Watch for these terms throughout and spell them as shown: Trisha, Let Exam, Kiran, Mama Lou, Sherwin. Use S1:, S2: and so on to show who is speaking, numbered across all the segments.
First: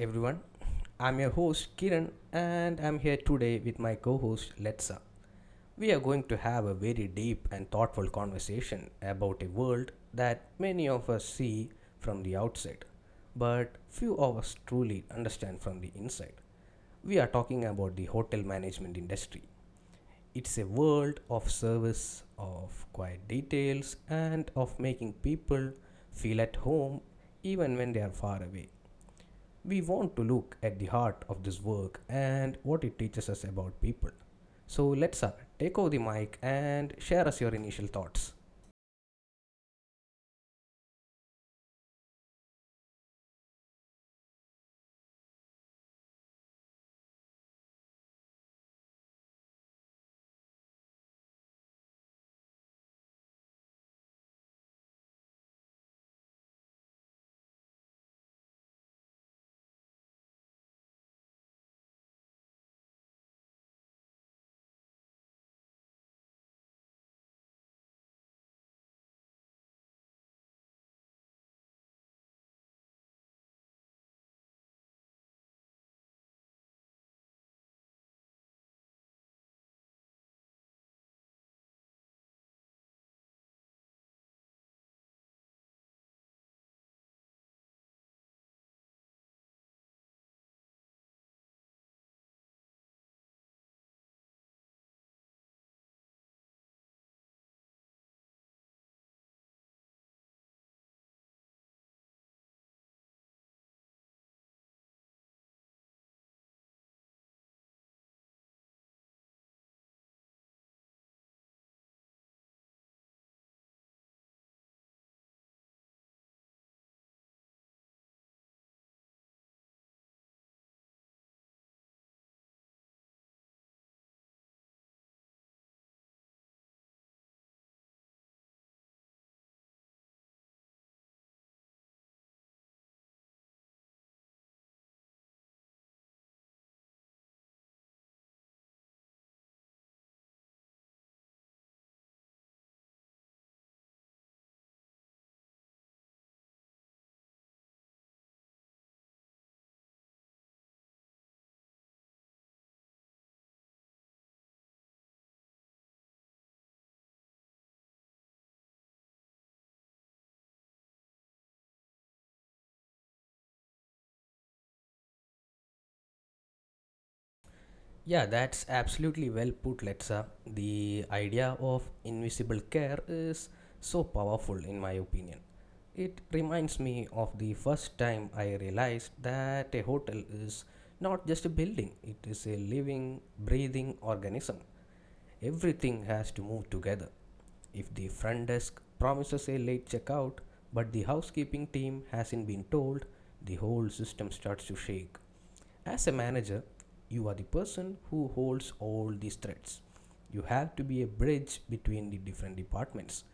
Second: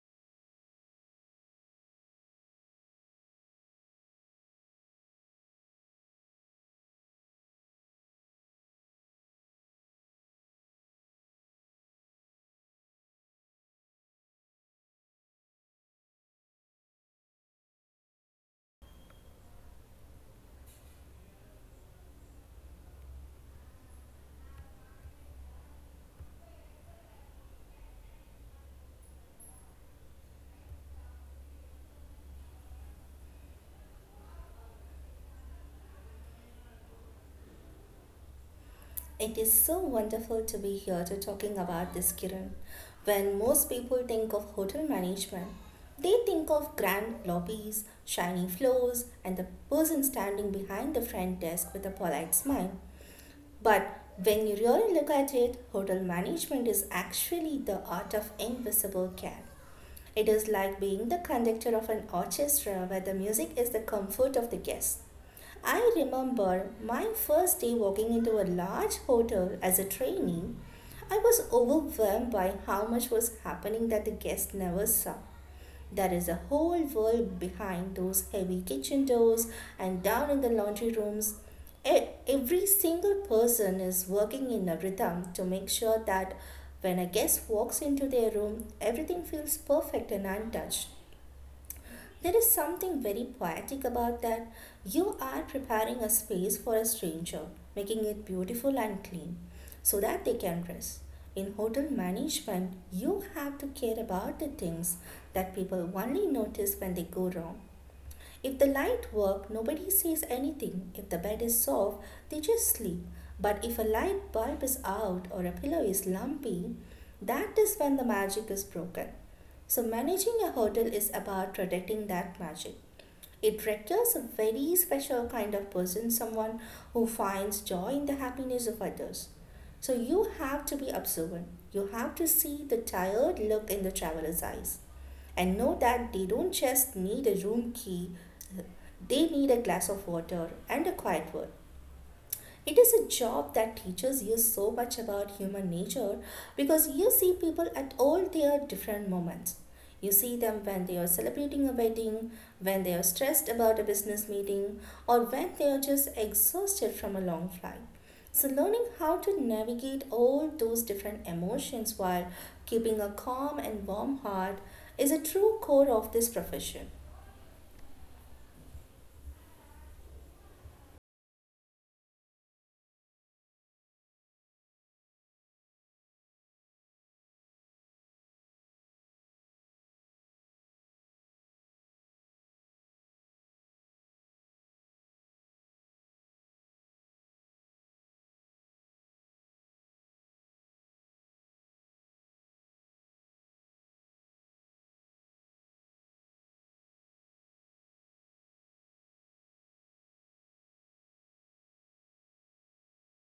S1: everyone. I'm your host, Kiran, and I'm here today with my co host, Letsa. We are going to have a very deep and thoughtful conversation about a world that many of us see from the outside, but few of us truly understand from the inside. We are talking about the hotel management industry. It's a world of service, of quiet details, and of making people feel at home even when they are far away. We want to look at the heart of this work and what it teaches us about people. So let's take over the mic and share us your initial thoughts.
S2: It is so wonderful to be here to talking about this, Kiran. When most people think of hotel management, they think of grand lobbies, shiny floors, and the person standing behind the front desk with a polite smile. But when you really look at it, hotel management is actually the art of invisible care. It is like being the conductor of an orchestra where the music is the comfort of the guests. I remember my first day walking into a large hotel as a trainee. I was overwhelmed by how much was happening that the guests never saw. There is a whole world behind those heavy kitchen doors and down in the laundry rooms. Every single person is working in a rhythm to make sure that when a guest walks into their room, everything feels perfect and untouched. There is something very poetic about that. You are preparing a space for a stranger, making it beautiful and clean so that they can rest. In hotel management, you have to care about the things that people only notice when they go wrong. If the light work, nobody says anything. If the bed is soft, they just sleep. But if a light bulb is out or a pillow is lumpy, that is when the magic is broken. So managing a hotel is about protecting that magic. It requires a very special kind of person, someone who finds joy in the happiness of others. So you have to be observant. You have to see the tired look in the traveler's eyes and know that they don't just need a room key, they need a glass of water and a quiet word. It is a job that teaches you so much about human nature because you see people at all their different moments. You see them when they are celebrating a wedding, when they are stressed about a business meeting, or when they are just exhausted from a long flight. So, learning how to navigate all those different emotions while keeping a calm and warm heart is a true core of this profession.
S1: Yeah, that's absolutely well put, Letsa. The idea of invisible care is so powerful, in my opinion. It reminds me of the first time I realized that a hotel is not just a building, it is a living, breathing organism. Everything has to move together. If the front desk promises a late checkout, but the housekeeping team hasn't been told, the whole system starts to shake. As a manager, you are the person who holds all these threads. You have to be a bridge between the different departments.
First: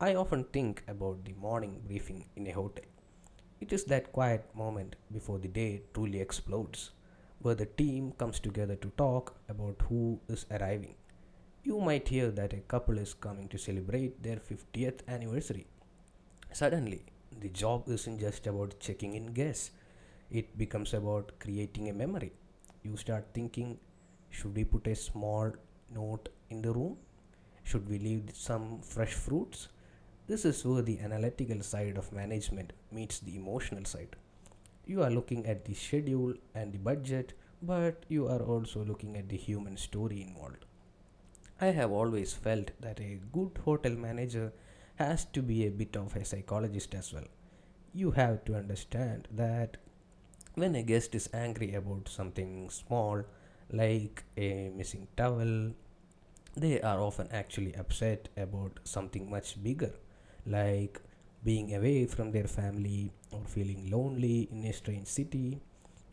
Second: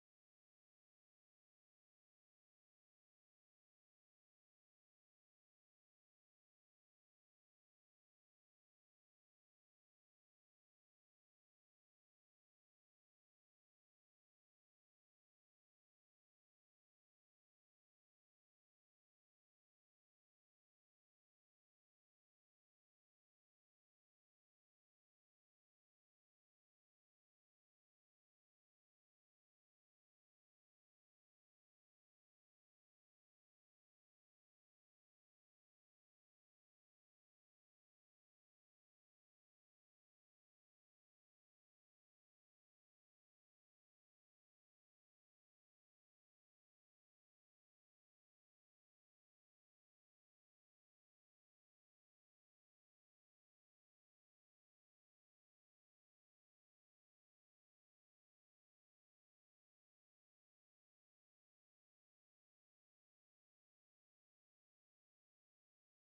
S1: I often think about the morning briefing in a hotel. It is that quiet moment before the day truly explodes, where the team comes together to talk about who is arriving. You might hear that a couple is coming to celebrate their 50th anniversary. Suddenly, the job isn't just about checking in guests, it becomes about creating a memory. You start thinking, should we put a small note in the room? Should we leave some fresh fruits? This is where the analytical side of management meets the emotional side. You are looking at the schedule and the budget, but you are also looking at the human story involved. I have always felt that a good hotel manager has to be a bit of a psychologist as well. You have to understand that when a guest is angry about something small, like a missing towel, they are often actually upset about something much bigger, like being away from their family or feeling lonely in a strange city.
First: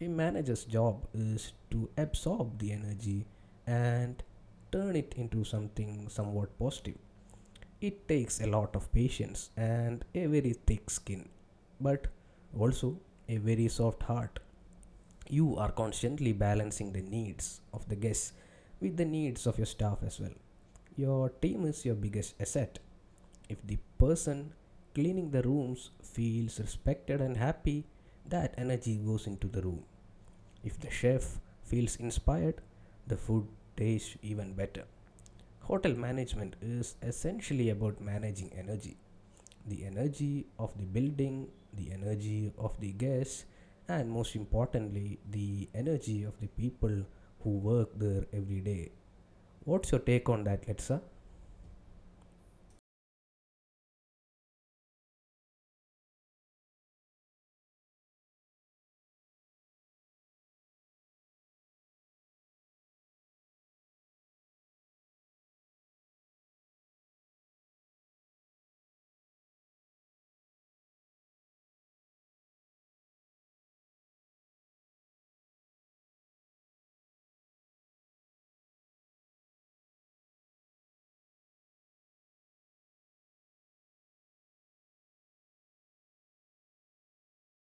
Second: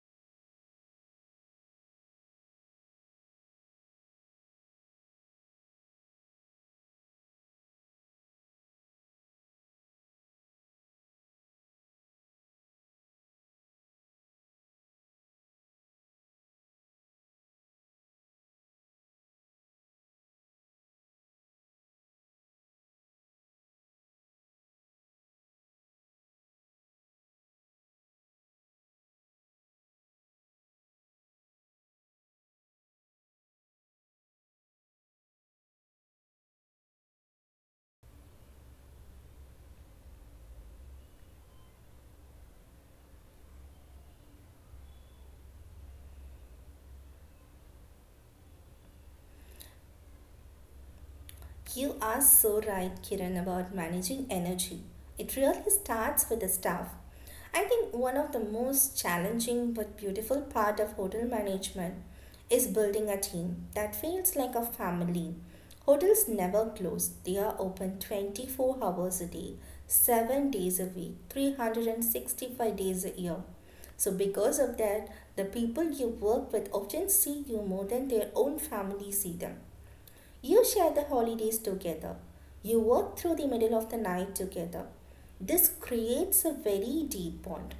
S1: A manager's job is to absorb the energy and turn it into something somewhat positive. It takes a lot of patience and a very thick skin, but also a very soft heart. You are constantly balancing the needs of the guests with the needs of your staff as well. Your team is your biggest asset. If the person cleaning the rooms feels respected and happy, that energy goes into the room. If the chef feels inspired, the food tastes even better. Hotel management is essentially about managing energy, the energy of the building, the energy of the guests, and most importantly, the energy of the people who work there every day. What's your take on that, Letsa?
S2: You are so right, Kiran, about managing energy. It really starts with the staff. I think one of the most challenging but beautiful part of hotel management is building a team that feels like a family. Hotels never close. They are open 24 hours a day, 7 days a week, 365 days a year. So because of that, the people you work with often see you more than their own family see them. You share the holidays together. You work through the middle of the night together. This creates a very deep bond.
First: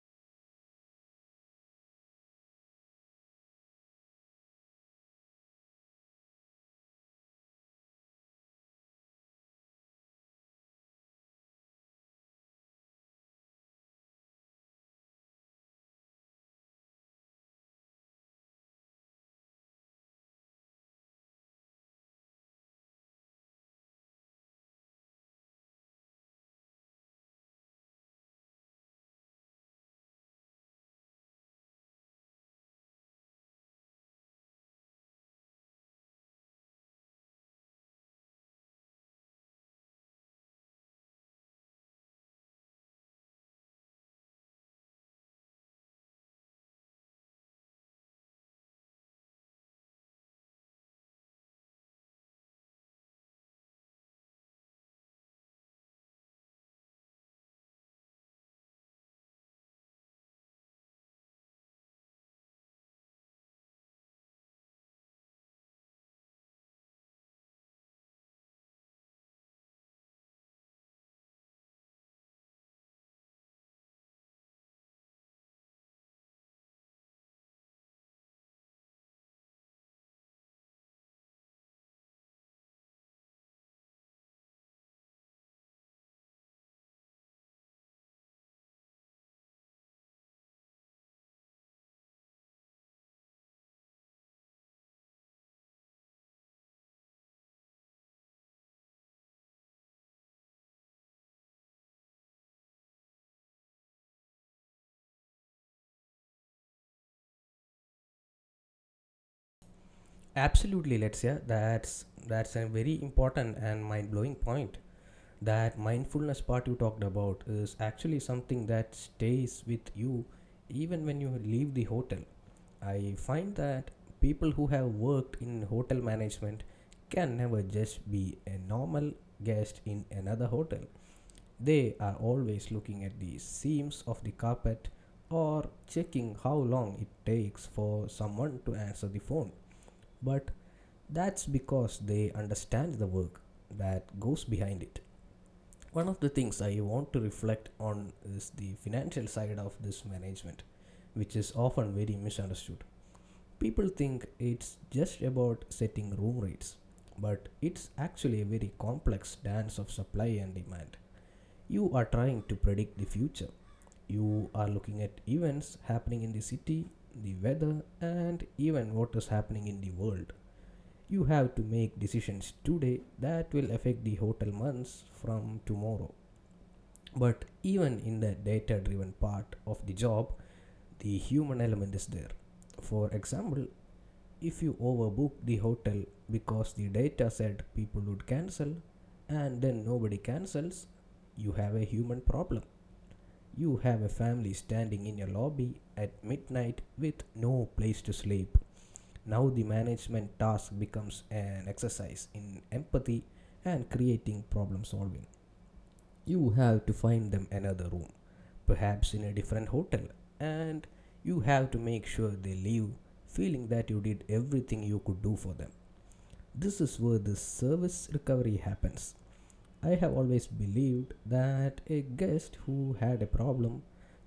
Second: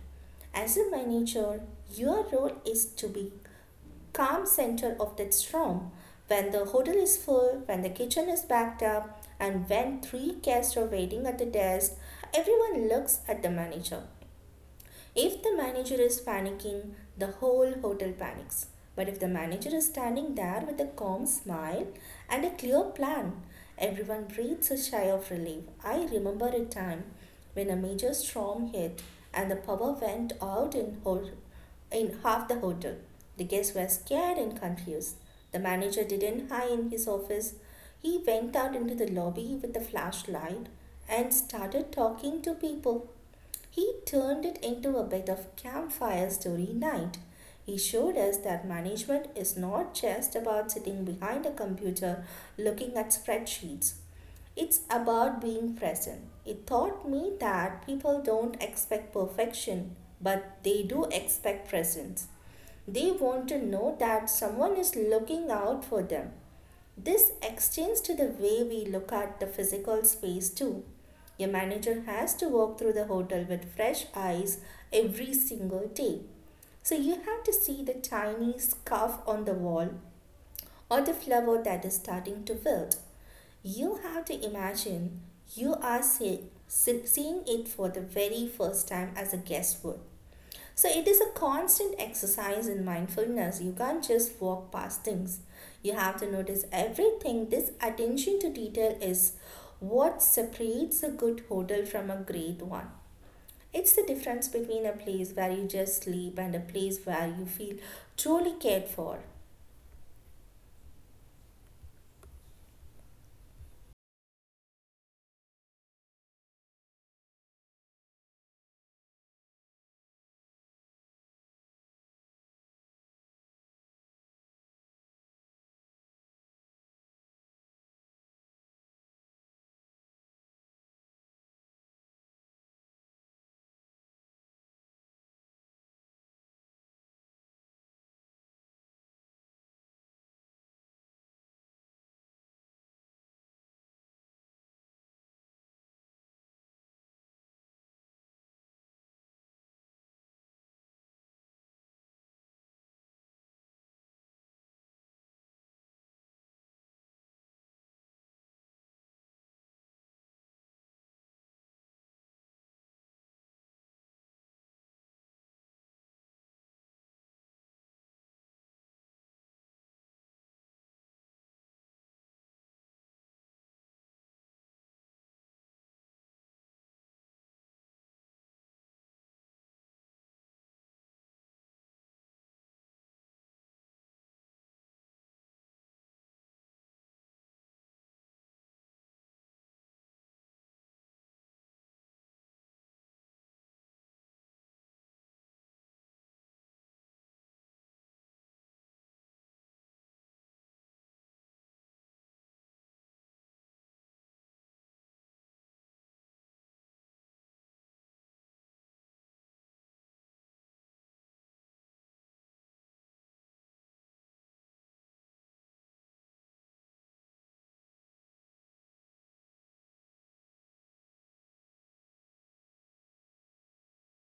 S2: As a manager, your role is to be calm center of that storm. When the hotel is full, when the kitchen is backed up, and when three guests are waiting at the desk, everyone looks at the manager. If the manager is panicking, the whole hotel panics. But if the manager is standing there with a calm smile and a clear plan, everyone breathes a sigh of relief. I remember a time when a major storm hit and the power went out in, in half the hotel. The guests were scared and confused. The manager didn't hide in his office. He went out into the lobby with a flashlight and started talking to people. He turned it into a bit of campfire story night. He showed us that management is not just about sitting behind a computer looking at spreadsheets. It's about being present. It taught me that people don't expect perfection, but they do expect presence. They want to know that someone is looking out for them. This extends to the way we look at the physical space too. Your manager has to walk through the hotel with fresh eyes every single day. So you have to see the tiny scarf on the wall or the flower that is starting to wilt. You have to imagine you are seeing it for the very first time as a guest would. So it is a constant exercise in mindfulness. You can't just walk past things. You have to notice everything. This attention to detail is what separates a good hotel from a great one. It's the difference between a place where you just sleep and a place where you feel truly cared for.
S1: Absolutely, Letsa. That's a very important and mind-blowing point. That mindfulness part you talked about is actually something that stays with you even when you leave the hotel. I find that people who have worked in hotel management can never just be a normal guest in another hotel. They are always looking at the seams of the carpet or checking how long it takes for someone to answer the phone. But that's because they understand the work that goes behind it. One of the things I want to reflect on is the financial side of this management, which is often very misunderstood. People think it's just about setting room rates, but it's actually a very complex dance of supply and demand. You are trying to predict the future. You are looking at events happening in the city, the weather, and even what is happening in the world. You have to make decisions today that will affect the hotel months from tomorrow. But even in the data driven part of the job, the human element is there. For example, if you overbook the hotel because the data said people would cancel and then nobody cancels, you have a human problem. You have a family standing in your lobby at midnight with no place to sleep. Now the management task becomes an exercise in empathy and creating problem solving. You have to find them another room, perhaps in a different hotel, and you have to make sure they leave feeling that you did everything you could do for them. This is where the service recovery happens. I have always believed that a guest who had a problem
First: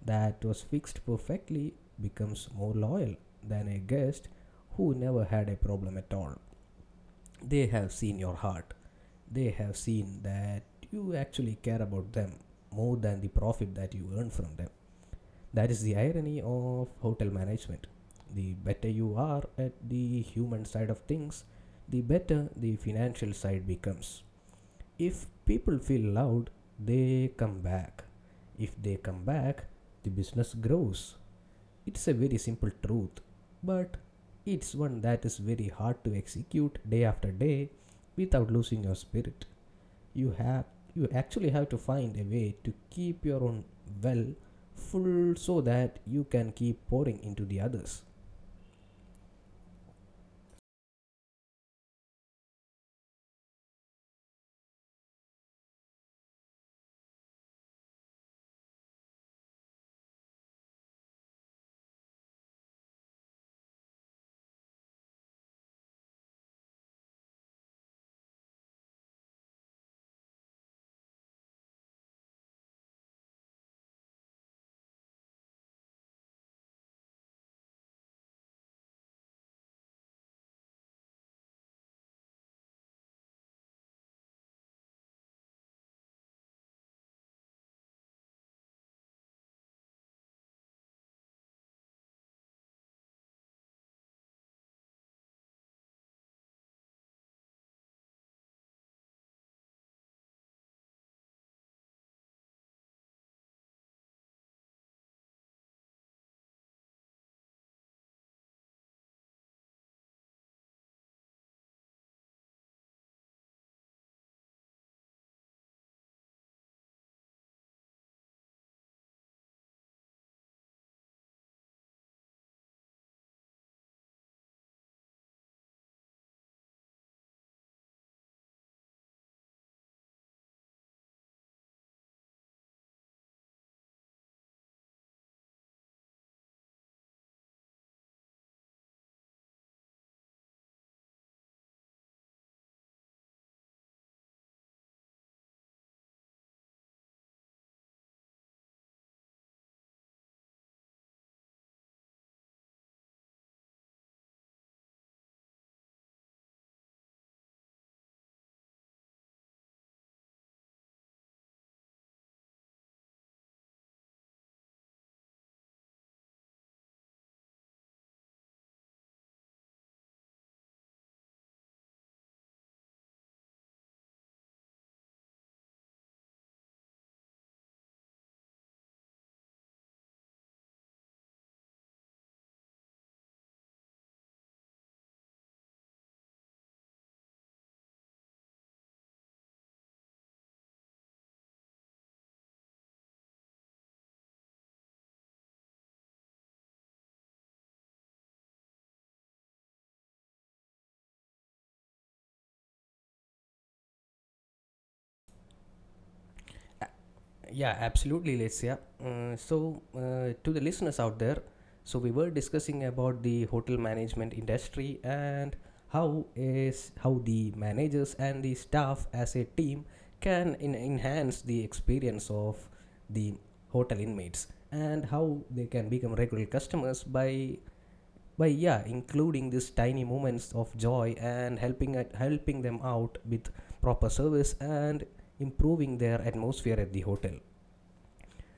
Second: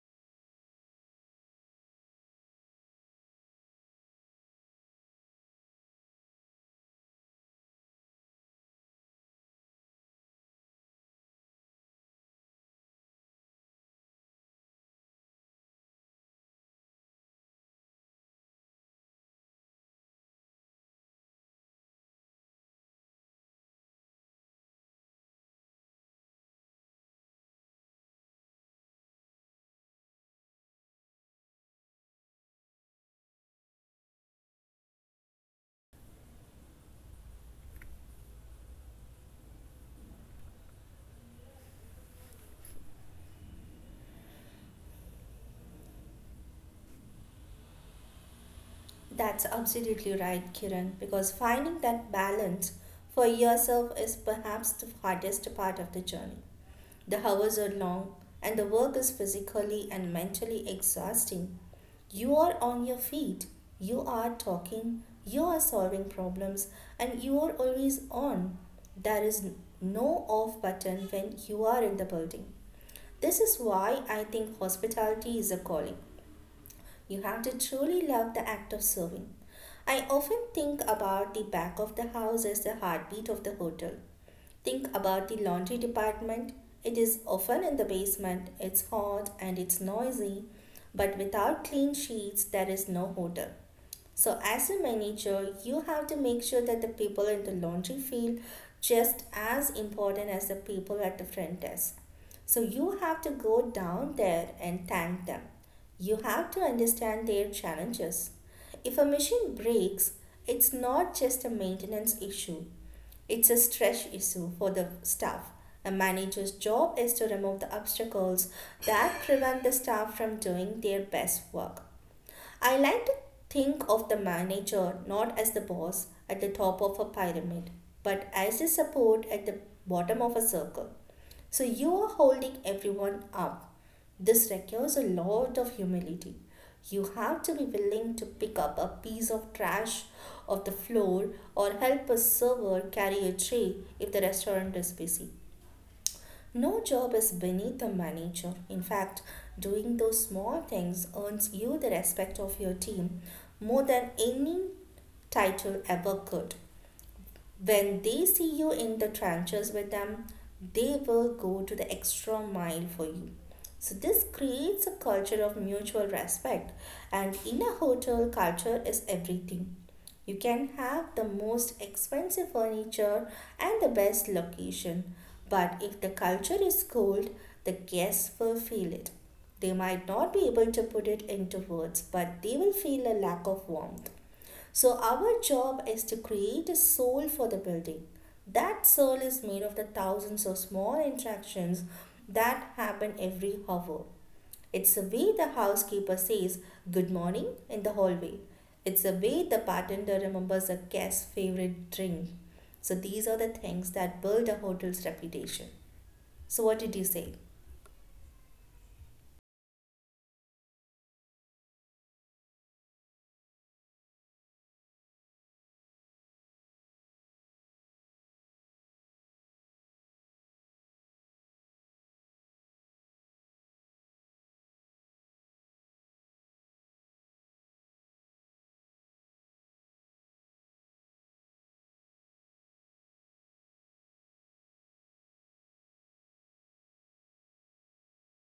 S1: that was fixed perfectly becomes more loyal than a guest who never had a problem at all. They have seen your heart. They have seen that you actually care about them more than the profit that you earn from them. That is the irony of hotel management. The better you are at the human side of things, the better the financial side becomes. If people feel loved, they come back. If they come back, the business grows. It's a very simple truth, but it's one that is very hard to execute day after day without losing your spirit. you have you actually have to find a way to keep your own, well, full so that you can keep pouring into the others.
S2: That's absolutely right, Kiran, because finding that balance for yourself is perhaps the hardest part of the journey. The hours are long and the work is physically and mentally exhausting. You are on your feet, you are talking, you are solving problems, and you are always on. There is no off button when you are in the building. This is why I think hospitality is a calling. You have to truly love the act of serving. I often think about the back of the house as the heartbeat of the hotel. Think about the laundry department. It is often in the basement, it's hot and it's noisy, but without clean sheets, there is no hotel. So, as a manager, you have to make sure that the people in the laundry field just as important as the people at the front desk. So, you have to go down there and thank them. You have to understand their challenges. If a machine breaks, it's not just a maintenance issue, it's a stress issue for the staff. A manager's job is to remove the obstacles that prevent the staff from doing their best work. I like to think of the manager not as the boss at the top of a pyramid, but as the support at the bottom of a circle. So you are holding everyone up. This requires a lot of humility. You have to be willing to pick up a piece of trash off the floor or help a server carry a tray if the restaurant is busy. No job is beneath a manager. In fact, doing those small things earns you the respect of your team more than any title ever could. When they see you in the trenches with them, they will go to the extra mile for you. So, this creates a culture of mutual respect, and in a hotel, culture is everything. You can have the most expensive furniture and the best location, but if the culture is cold, the guests will feel it. They might not be able to put it into words, but they will feel a lack of warmth. So, our job is to create a soul for the building. That soul is made of the thousands of small interactions that happen every hour. It's the way the housekeeper says good morning in the hallway. It's the way the bartender remembers a guest's favorite drink. So, these are the things that build a hotel's reputation. So, what did you say?
S1: Yeah, absolutely, Lesia. So, to the listeners out there, so we were discussing about the hotel management industry and how how the managers and the staff as a team can enhance the experience of the hotel inmates and how they can become regular customers by, yeah, including these tiny moments of joy and helping them out with proper service and improving their atmosphere at the hotel.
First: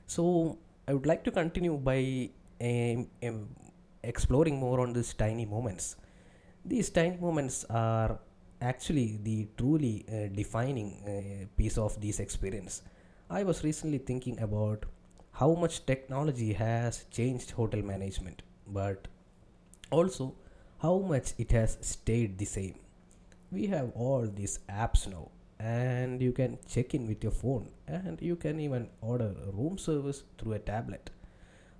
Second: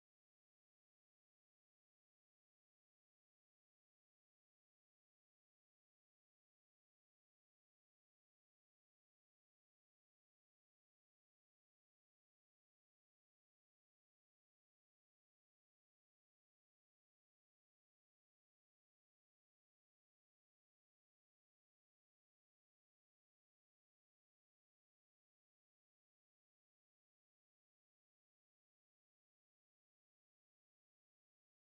S1: So I would like to continue by um, um, exploring more on these tiny moments. These tiny moments are actually the truly defining piece of this experience. I was recently thinking about how much technology has changed hotel management, but also how much it has stayed the same. We have all these apps now, and you can check in with your phone and you can even order room service through a tablet.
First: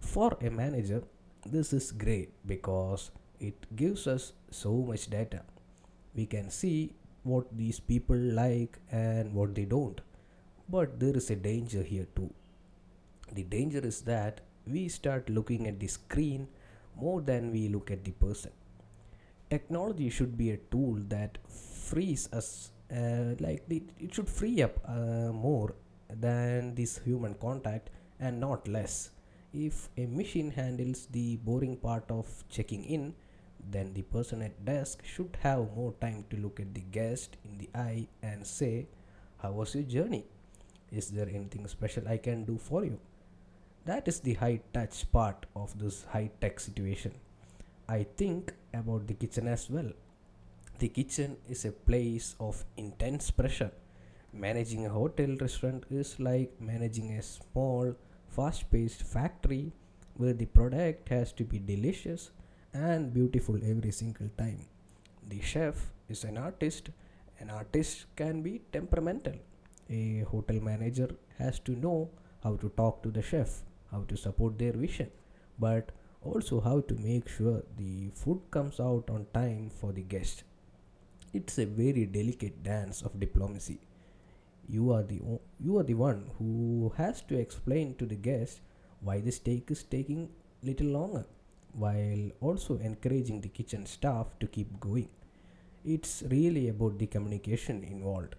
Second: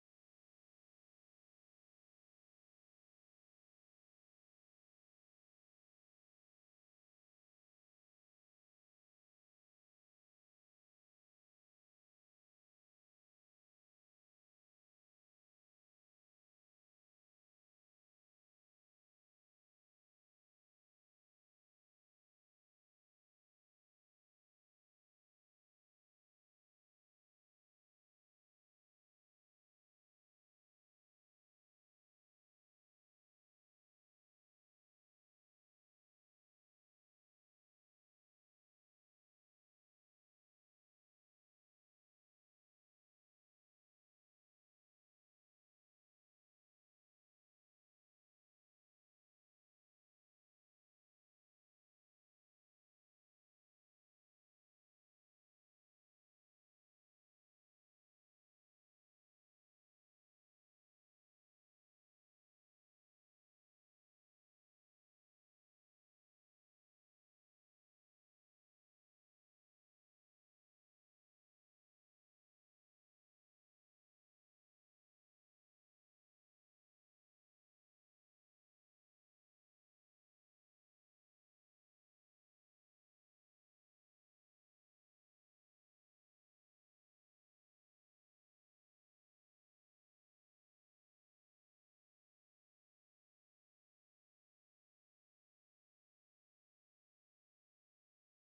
S1: For a manager, this is great because it gives us so much data. We can see what these people like and what they don't. But there is a danger here too. The danger is that we start looking at the screen more than we look at the person. Technology should be a tool that frees us, like it should free up more than this human contact and not less. If a machine handles the boring part of checking in, then the person at desk should have more time to look at the guest in the eye and say, how was your journey? Is there anything special I can do for you? That is the high touch part of this high tech situation. I think about the kitchen as well. The kitchen is a place of intense pressure. Managing a hotel restaurant is like managing a small, fast paced factory where the product has to be delicious and beautiful every single time. The chef is an artist. An artist can be temperamental. A hotel manager has to know how to talk to the chef, how to support their vision, but also how to make sure the food comes out on time for the guest. It's a very delicate dance of diplomacy. You are the one who has to explain to the guest why the steak is taking little longer, while also encouraging the kitchen staff to keep going. It's really about the communication involved.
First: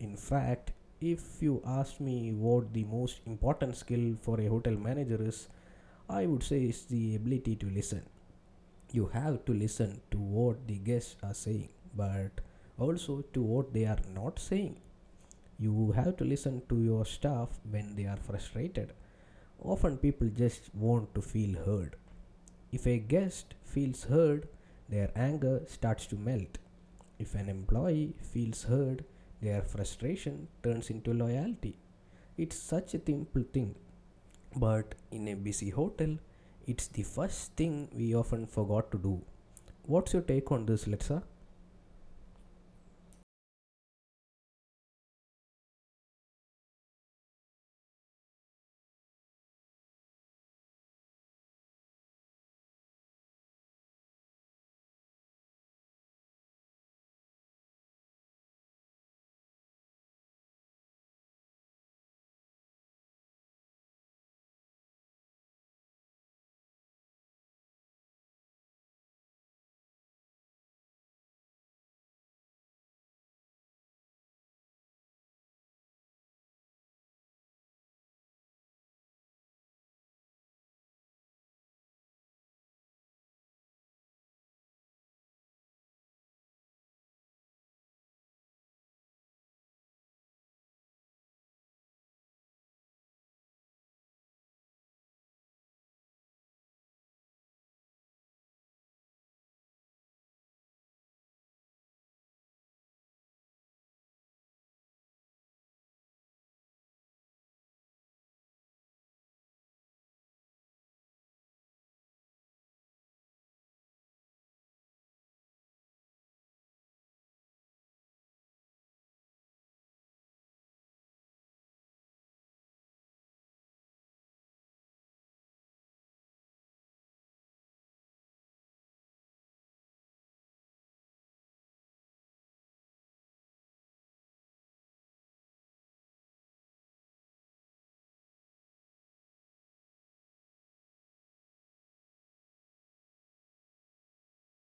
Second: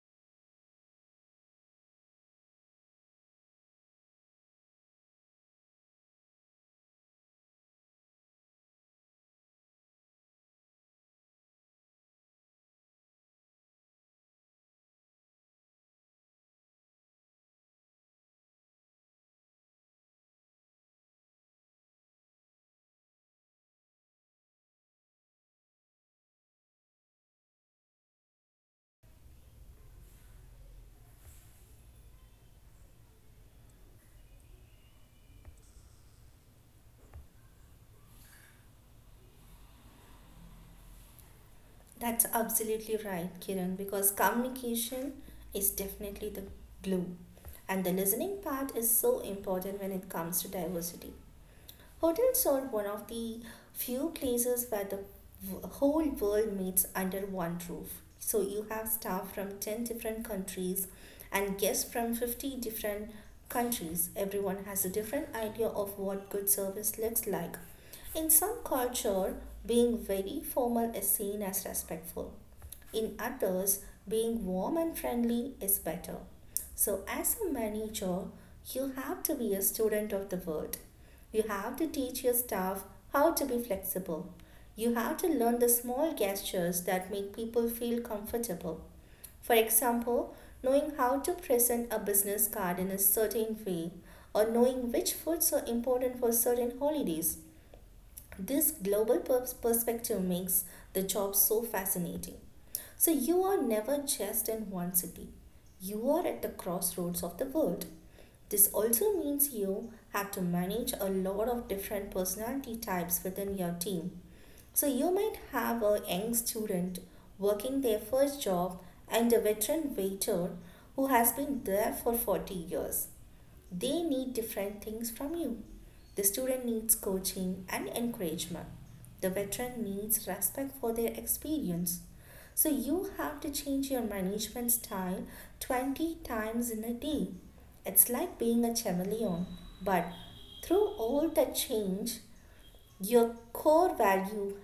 S1: In fact, if you asked me what the most important skill for a hotel manager is, I would say it's the ability to listen. You have to listen to what the guests are saying, but also to what they are not saying. You have to listen to your staff when they are frustrated. Often people just want to feel heard. If a guest feels heard, their anger starts to melt. If an employee feels heard, their frustration turns into loyalty. It's such a simple thing, but in a busy hotel, it's the first thing we often forgot to do. What's your take on this, Letsa?
S2: That's absolutely right, Kiran, because communication is definitely the glue. And the listening part is so important when it comes to diversity. Hotels are one of the few places where the whole world meets under one roof. So you have staff from 10 different countries and guests from 50 different countries. Everyone has a different idea of what good service looks like. In some culture, being very formal is seen as respectful. In others, being warm and friendly is better. So, as a manager, you have to be a student of the world. You have to teach your staff how to be flexible. You have to learn the small gestures that make people feel comfortable. For example, knowing how to present a business card in a certain way or knowing which foods are important for certain holidays. This perspective makes the job so fascinating. So, you are never just in one city. You are at the crossroads of the world. This also means you have to manage a lot of different personality types within your team. So you might have a young student working their first job and a veteran waiter who has been there for 40 years. They need different things from you. The student needs coaching and encouragement. The veteran needs respect for their experience. So you have to change your management style 20 times in a day. It's like being a chameleon, but through all the change, your core value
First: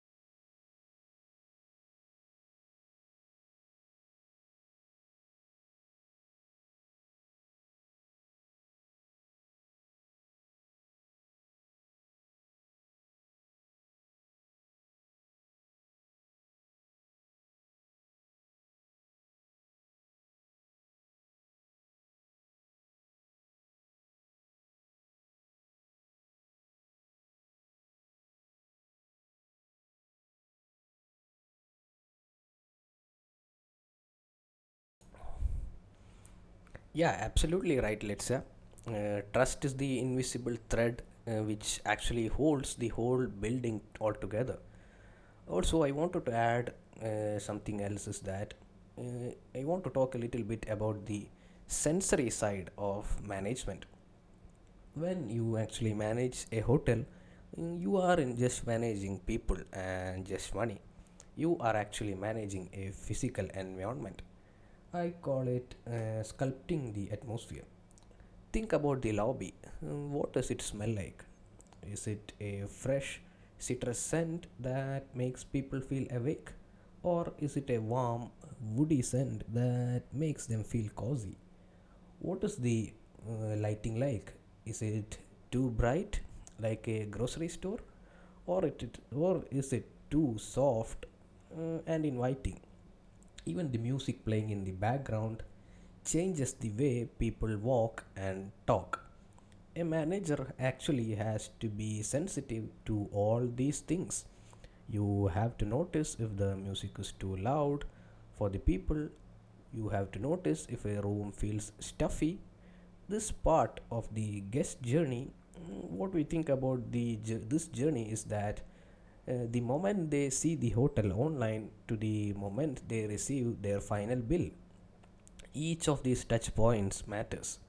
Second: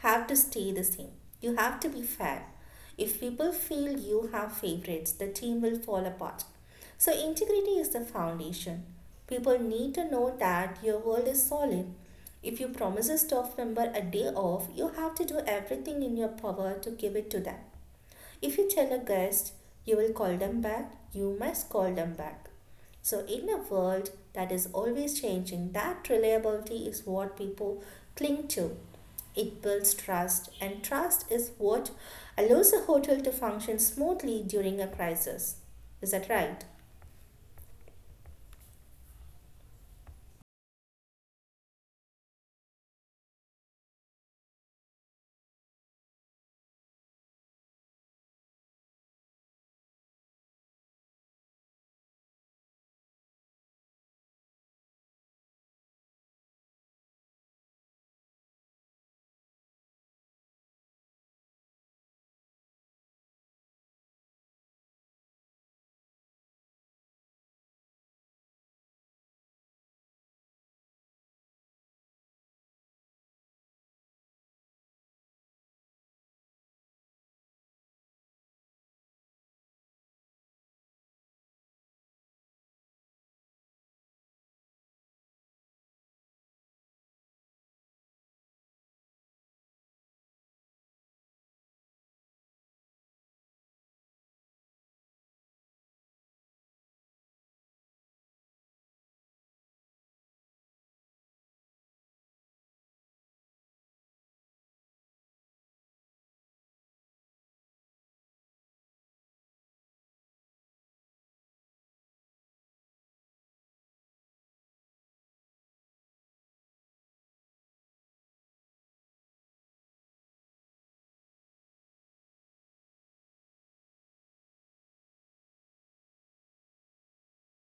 S2: have to stay the same. You have to be fair. If people feel you have favorites, the team will fall apart. So, integrity is the foundation. People need to know that your world is solid. If you promise a staff member a day off, you have to do everything in your power to give it to them. If you tell a guest you will call them back, you must call them back. So, in a world that is always changing, that reliability is what people cling to. It builds trust, and trust is what allows a hotel to function smoothly during a crisis. Is that right?
S1: Yeah, absolutely right, Letsa. Trust is the invisible thread which actually holds the whole building altogether. Also, I wanted to add something else, is that uh, I want to talk a little bit about the sensory side of management. When you actually manage a hotel, you are in just managing people and just money, you are actually managing a physical environment. I call it sculpting the atmosphere. Think about the lobby. What does it smell like? Is it a fresh citrus scent that makes people feel awake? Or is it a warm, woody scent that makes them feel cozy? What is the lighting like? Is it too bright, like a grocery store? Or is it too soft and inviting? Even the music playing in the background changes the way people walk and talk. A manager actually has to be sensitive to all these things. You have to notice if the music is too loud for the people. You have to notice if a room feels stuffy. This part of the guest journey, what we think about the this journey is that the moment they see the hotel online to the moment they receive their final bill, each of these touch points matters.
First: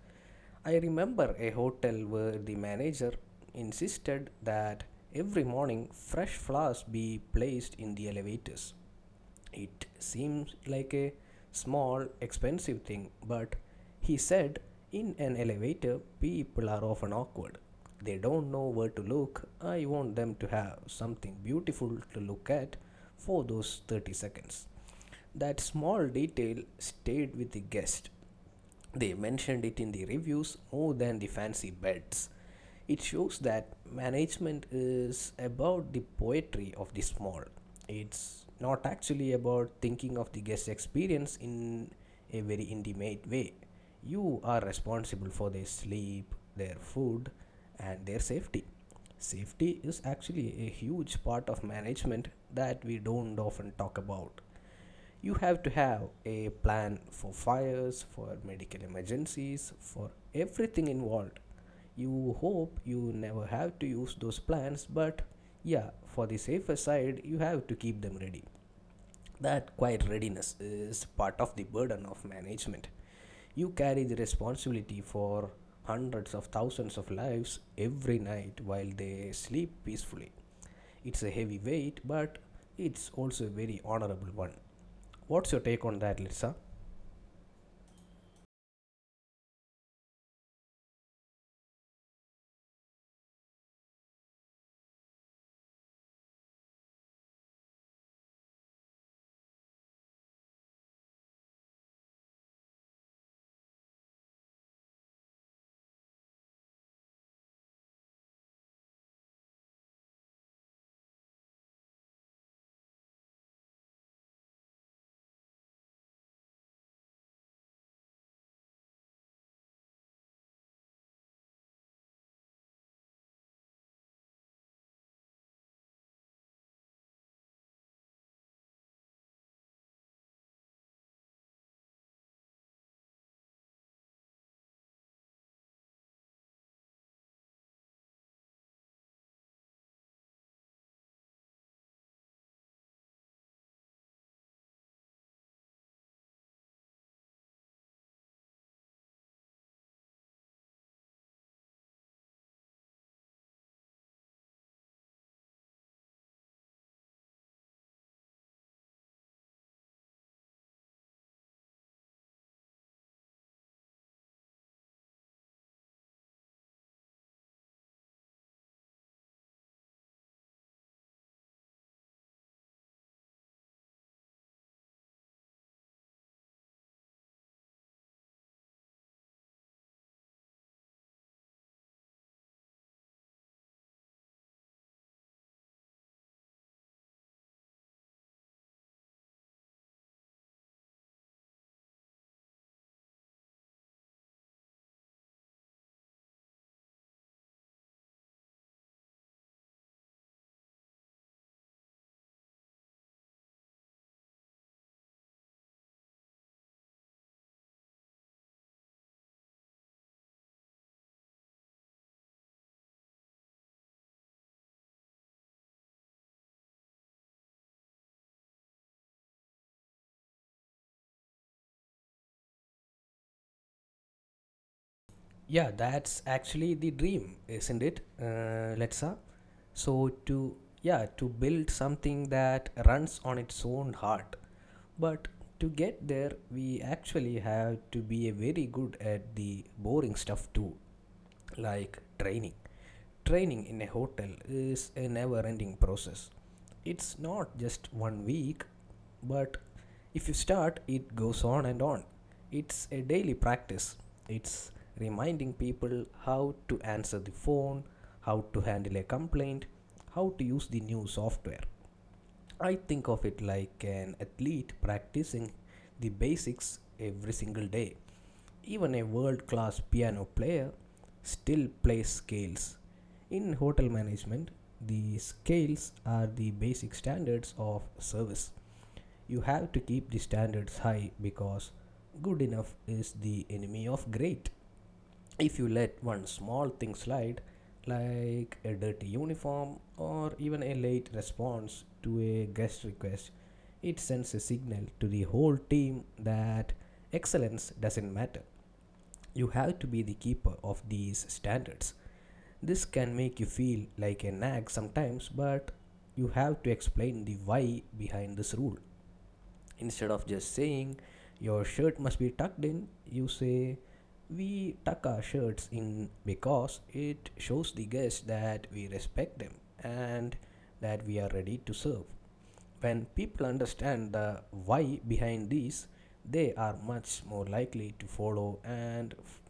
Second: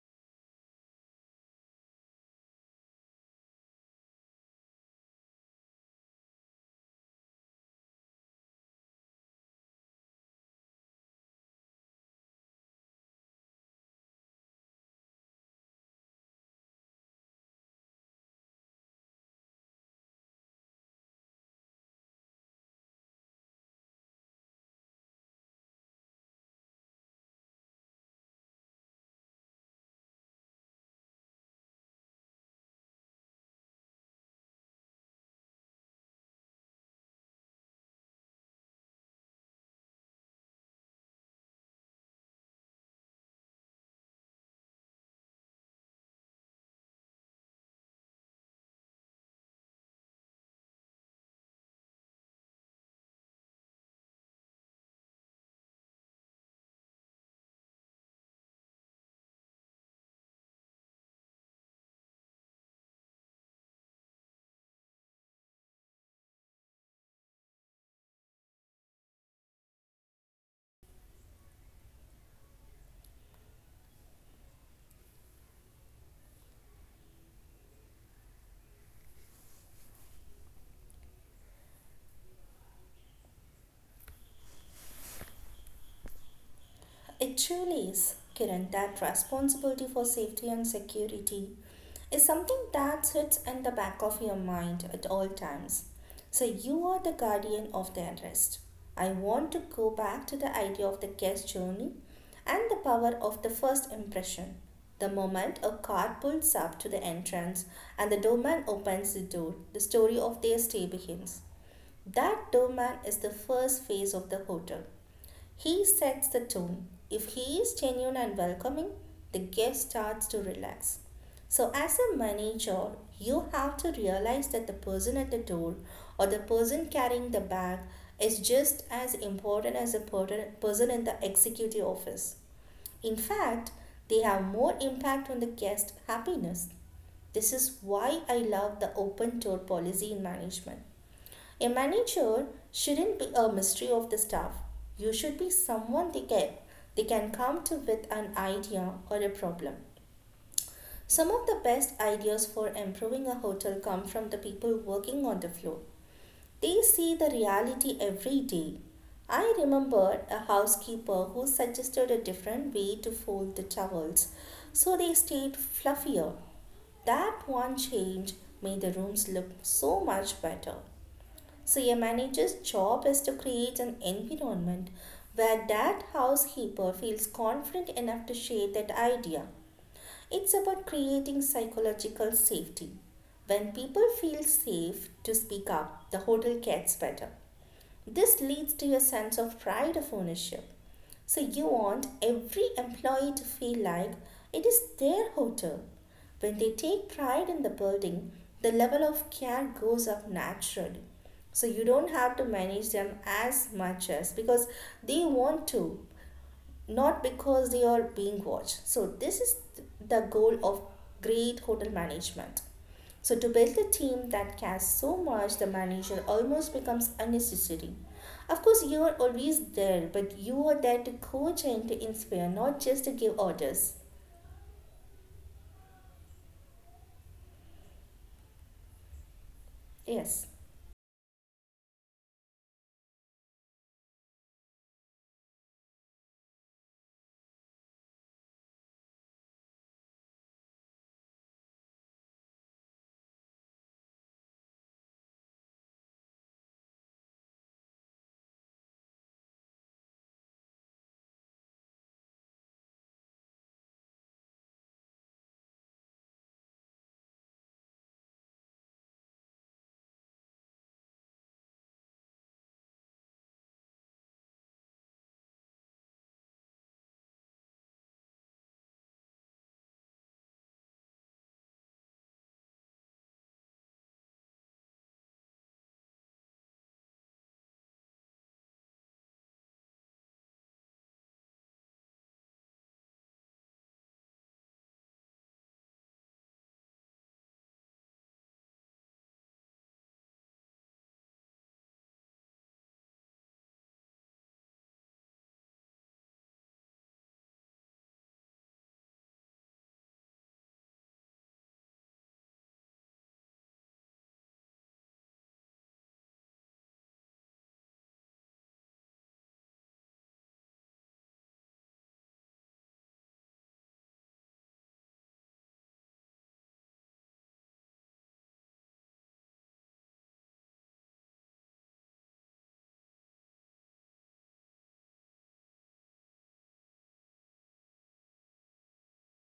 S1: I remember a hotel where the manager insisted that every morning fresh flowers be placed in the elevators. It seems like a small, expensive thing, but he said in an elevator, people are often awkward. They don't know where to look. I want them to have something beautiful to look at for those 30 seconds. That small detail stayed with the guest. They mentioned it in the reviews more than the fancy beds. It shows that management is about the poetry of the small. It's not actually about thinking of the guest experience in a very intimate way. You are responsible for their sleep, their food, and their safety. Safety is actually a huge part of management that we don't often talk about. You have to have a plan for fires, for medical emergencies, for everything involved. You hope you never have to use those plans, but yeah, for the safer side you have to keep them ready. That quiet readiness is part of the burden of management. You carry the responsibility for hundreds of thousands of lives every night while they sleep peacefully. It's a heavy weight, but it's also a very honorable one. What's your take on that, Litsa?
S2: It truly is, Kiran, that responsibility for safety and security is something that sits in the back of your mind at all times. So you are the guardian of their interest. I want to go back to the idea of the guest journey and the power of the first impression. The moment a car pulls up to the entrance and the doorman opens the door, the story of their stay begins. That doorman is the first phase of the hotel. He sets the tone. If he is genuine and welcoming, the guest starts to relax. So, as a manager, you have to realize that the person at the door or the person carrying the bag is just as important as the person in the executive office. In fact, they have more impact on the guest happiness. This is why I love the open door policy in management. A manager shouldn't be a mystery of the staff. You should be someone they can come to with an idea or a problem. Some of the best ideas for improving a hotel come from the people working on the floor. They see the reality every day. I remembered a housekeeper who suggested a different way to fold the towels so they stayed fluffier. That one change made the rooms look so much better. So a manager's job is to create an environment where that housekeeper feels confident enough to share that idea. It's about creating psychological safety. When people feel safe to speak up, the hotel gets better. This leads to your sense of pride of ownership. So you want every employee to feel like it is their hotel. When they take pride in the building, the level of care goes up naturally. So you don't have to manage them as much as because they want to, not because they are being watched. So, this is the goal of great hotel management. So, to build a team that cares so much, the manager almost becomes unnecessary. Of course, you are always there, but you are there to coach and to inspire, not just to give orders.
S1: Yeah, that's actually the dream, isn't it, Letsa? So
S2: Yes,
S1: to yeah, to build something that runs on its own heart. But to get there, we actually have to be very good at the boring stuff too, like training. Training in a hotel is a never ending process. It's not just 1 week, but if you start, it goes on and on. It's a daily practice. It's reminding people how to answer the phone, how to handle a complaint, how to use the new software. I think of it like an athlete practicing the basics every single day. Even a world class piano player still plays scales. In hotel management, the scales are the basic standards of service. You have to keep the standards high because good enough is the enemy of great. If you let one small thing slide, like a dirty uniform or even a late response to a guest request, it sends a signal to the whole team that excellence doesn't matter. You have to be the keeper of these standards. This can make you feel like a nag sometimes, but you have to explain the why behind this rule. Instead of just saying your shirt must be tucked in, you say we tuck our shirts in because it shows the guest that we respect them and that we are ready to serve. When people understand the why behind these, they are much more likely to follow and f-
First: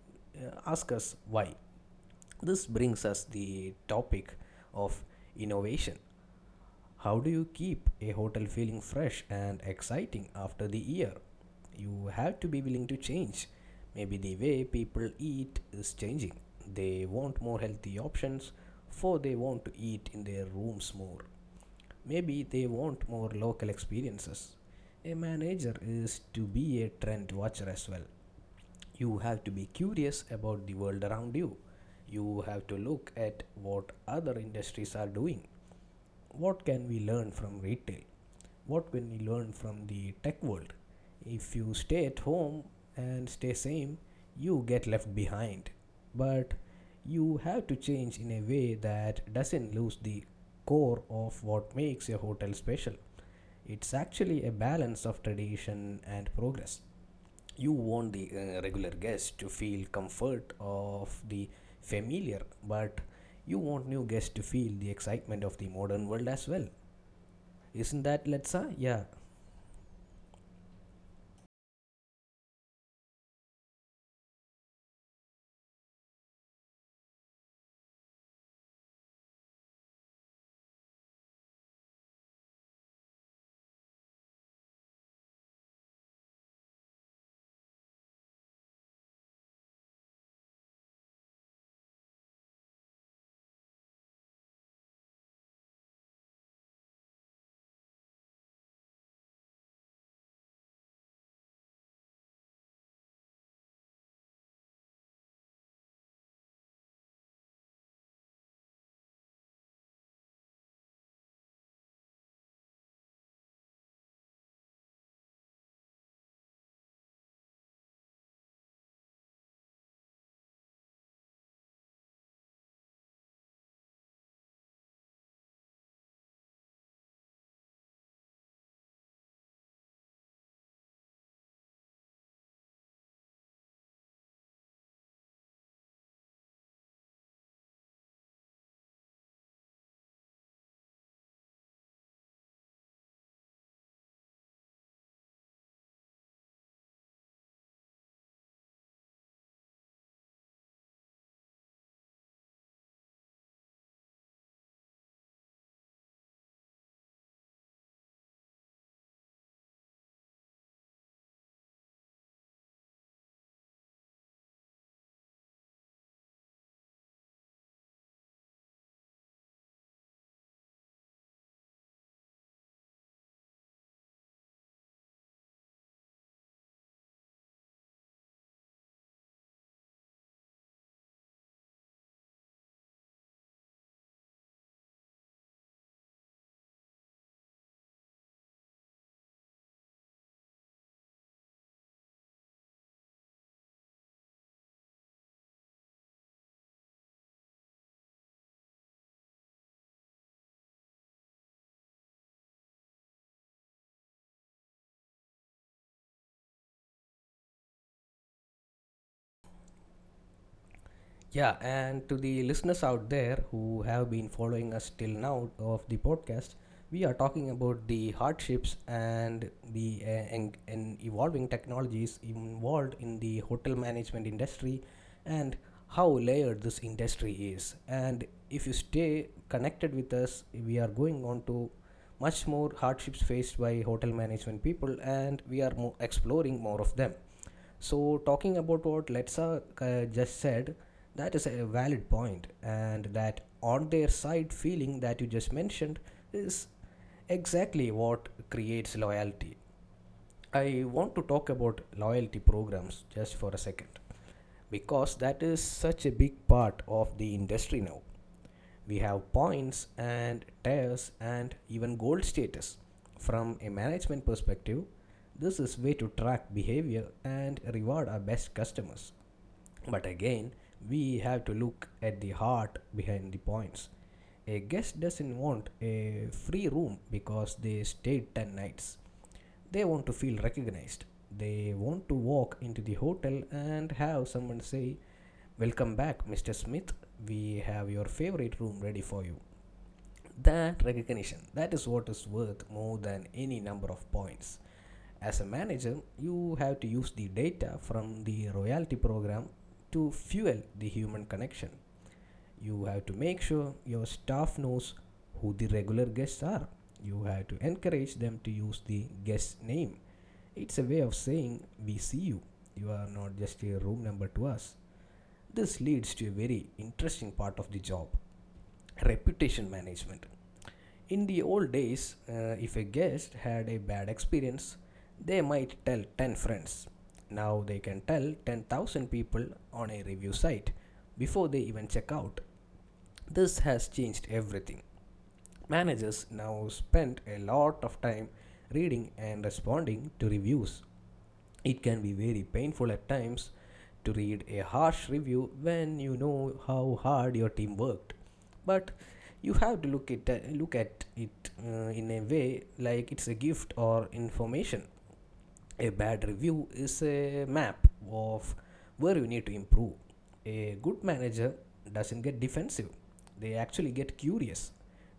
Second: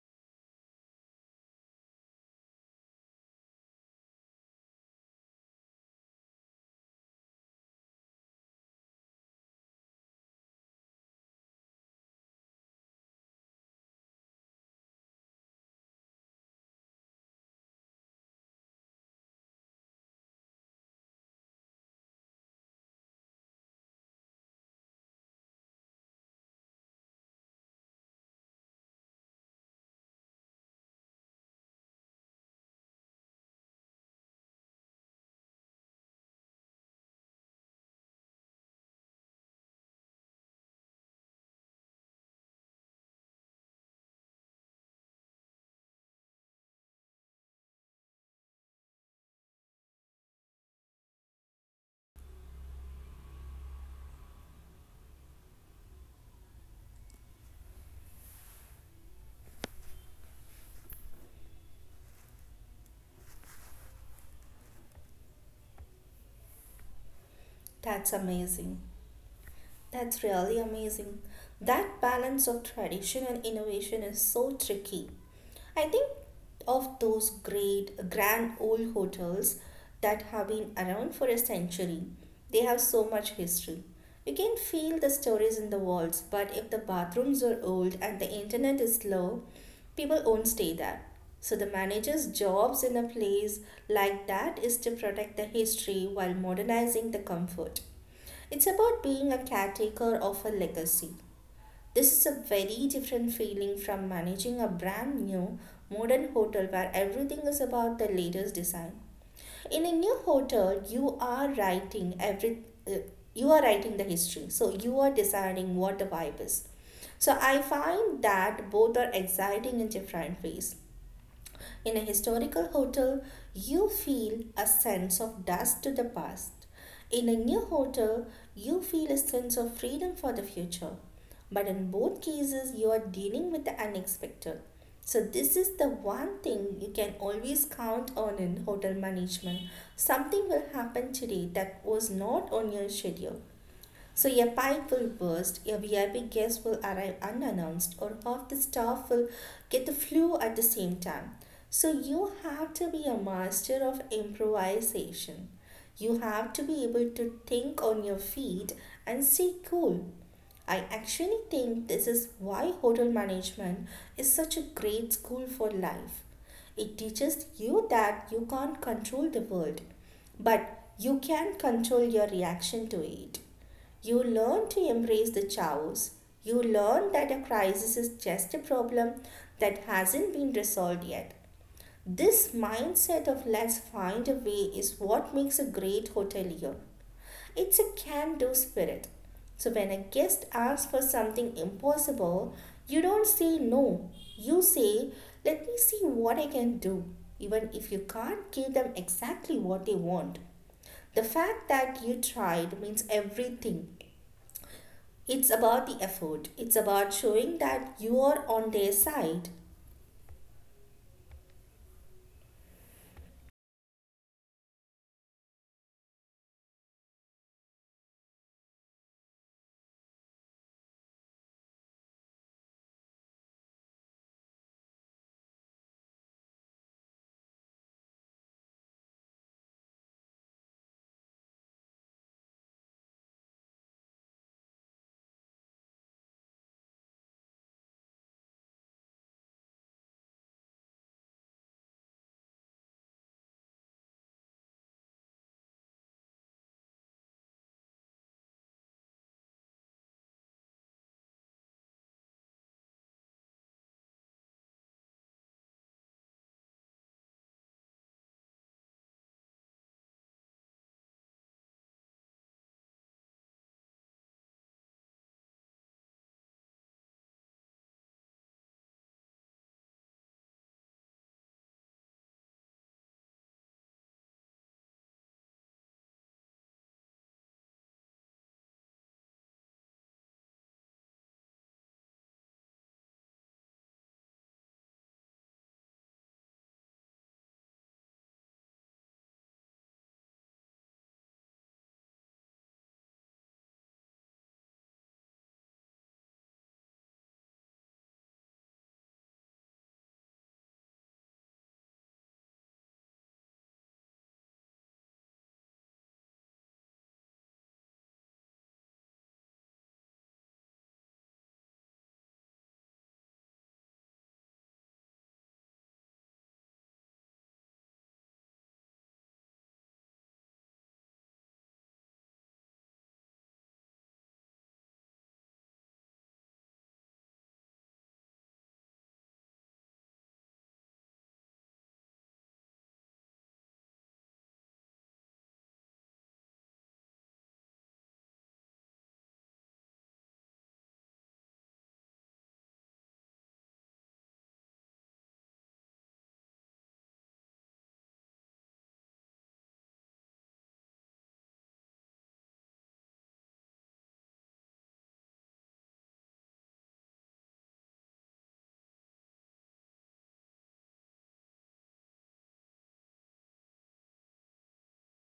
S1: uh, ask us why. This brings us the topic of innovation. How do you keep a hotel feeling fresh and exciting after the year? You have to be willing to change. Maybe the way people eat is changing. They want more healthy options, for they want to eat in their rooms more. Maybe they want more local experiences. A manager is to be a trend watcher as well. You have to be curious about the world around you. You have to look at what other industries are doing. What can we learn from retail? What can we learn from the tech world? If you stay at home and stay same, you get left behind. But you have to change in a way that doesn't lose the core of what makes your hotel special. It's actually a balance of tradition and progress. You want the regular guest to feel comfort of the familiar, but you want new guests to feel the excitement of the modern world as well. Isn't
S2: that's
S1: that, let's say?
S2: amazing.
S1: Yeah.
S2: That's really amazing. That balance of tradition and innovation is so tricky. I think of those great, grand old hotels that have been around for a century. They have so much history. You can feel the stories in the walls, but if the bathrooms are old and the internet is slow, people won't stay there. So the manager's jobs in a place like that is to protect the history while modernizing the comfort. It's about being a caretaker of a legacy. This is a very different feeling from managing a brand new modern hotel where everything is about the latest design. In a new hotel, you are writing every uh, you are writing the history. So you are deciding what the vibe is. So I find that both are exciting in different ways. In a historical hotel, you feel a sense of dust to the past. In a new hotel, you feel a sense of freedom for the future. But in both cases, you are dealing with the unexpected. So, this is the one thing you can always count on in hotel management. Something will happen today that was not on your schedule. So your pipe will burst, your VIP guest will arrive unannounced, or half the staff will get the flu at the same time. So you have to be a master of improvisation. You have to be able to think on your feet and stay cool. I actually think this is why hotel management is such a great school for life. It teaches you that you can't control the world, but you can control your reaction to it. You learn to embrace the chaos. You learn that a crisis is just a problem that hasn't been resolved yet. This mindset of let's find a way is what makes a great hotelier. It's a can do spirit. So when a guest asks for something impossible, you don't say no. You say, let me see what I can do, even if you can't give them exactly what they want. The fact that you tried means everything. It's about the effort. It's about showing that you are on their side.
S1: Yeah, and to the listeners out there who have been following us till now of the podcast, we are talking about the hardships and the and evolving technologies involved in the hotel management industry and how layered this industry is. And if you stay connected with us, we are going on to much more hardships faced by hotel management people, and we are exploring more of them. So, talking about what Letsa just said, that is a valid point, and that on their side feeling that you just mentioned is exactly what creates loyalty. I want to talk about loyalty programs just for a second because that is such a big part of the industry now. We have points and tiers and even gold status. From a management perspective, this is way to track behavior and reward our best customers. But again, we have to look at the heart behind the points. A guest doesn't want a free room because they stayed 10 nights. They want to feel recognized. They want to walk into the hotel and have someone say, "Welcome back, Mr. Smith. We have your favorite room ready for you." That recognition, that is what is worth more than any number of points. As a manager, you have to use the data from the loyalty program to fuel the human connection. You have to make sure your staff knows who the regular guests are. You have to encourage them to use the guest name. It's a way of saying, "We see you. You are not just a room number to us." This leads to a very interesting part of the job: reputation management. In the old days, if a guest had a bad experience, they might tell 10 friends. Now they can tell 10,000 people on a review site before they even check out. This has changed everything. Managers now spend a lot of time reading and responding to reviews. It can be very painful at times to read a harsh review when you know how hard your team worked. But you have to look at it in a way like it's a gift or information. A bad review is a map of where you need to improve. A good manager doesn't get defensive, they actually get curious.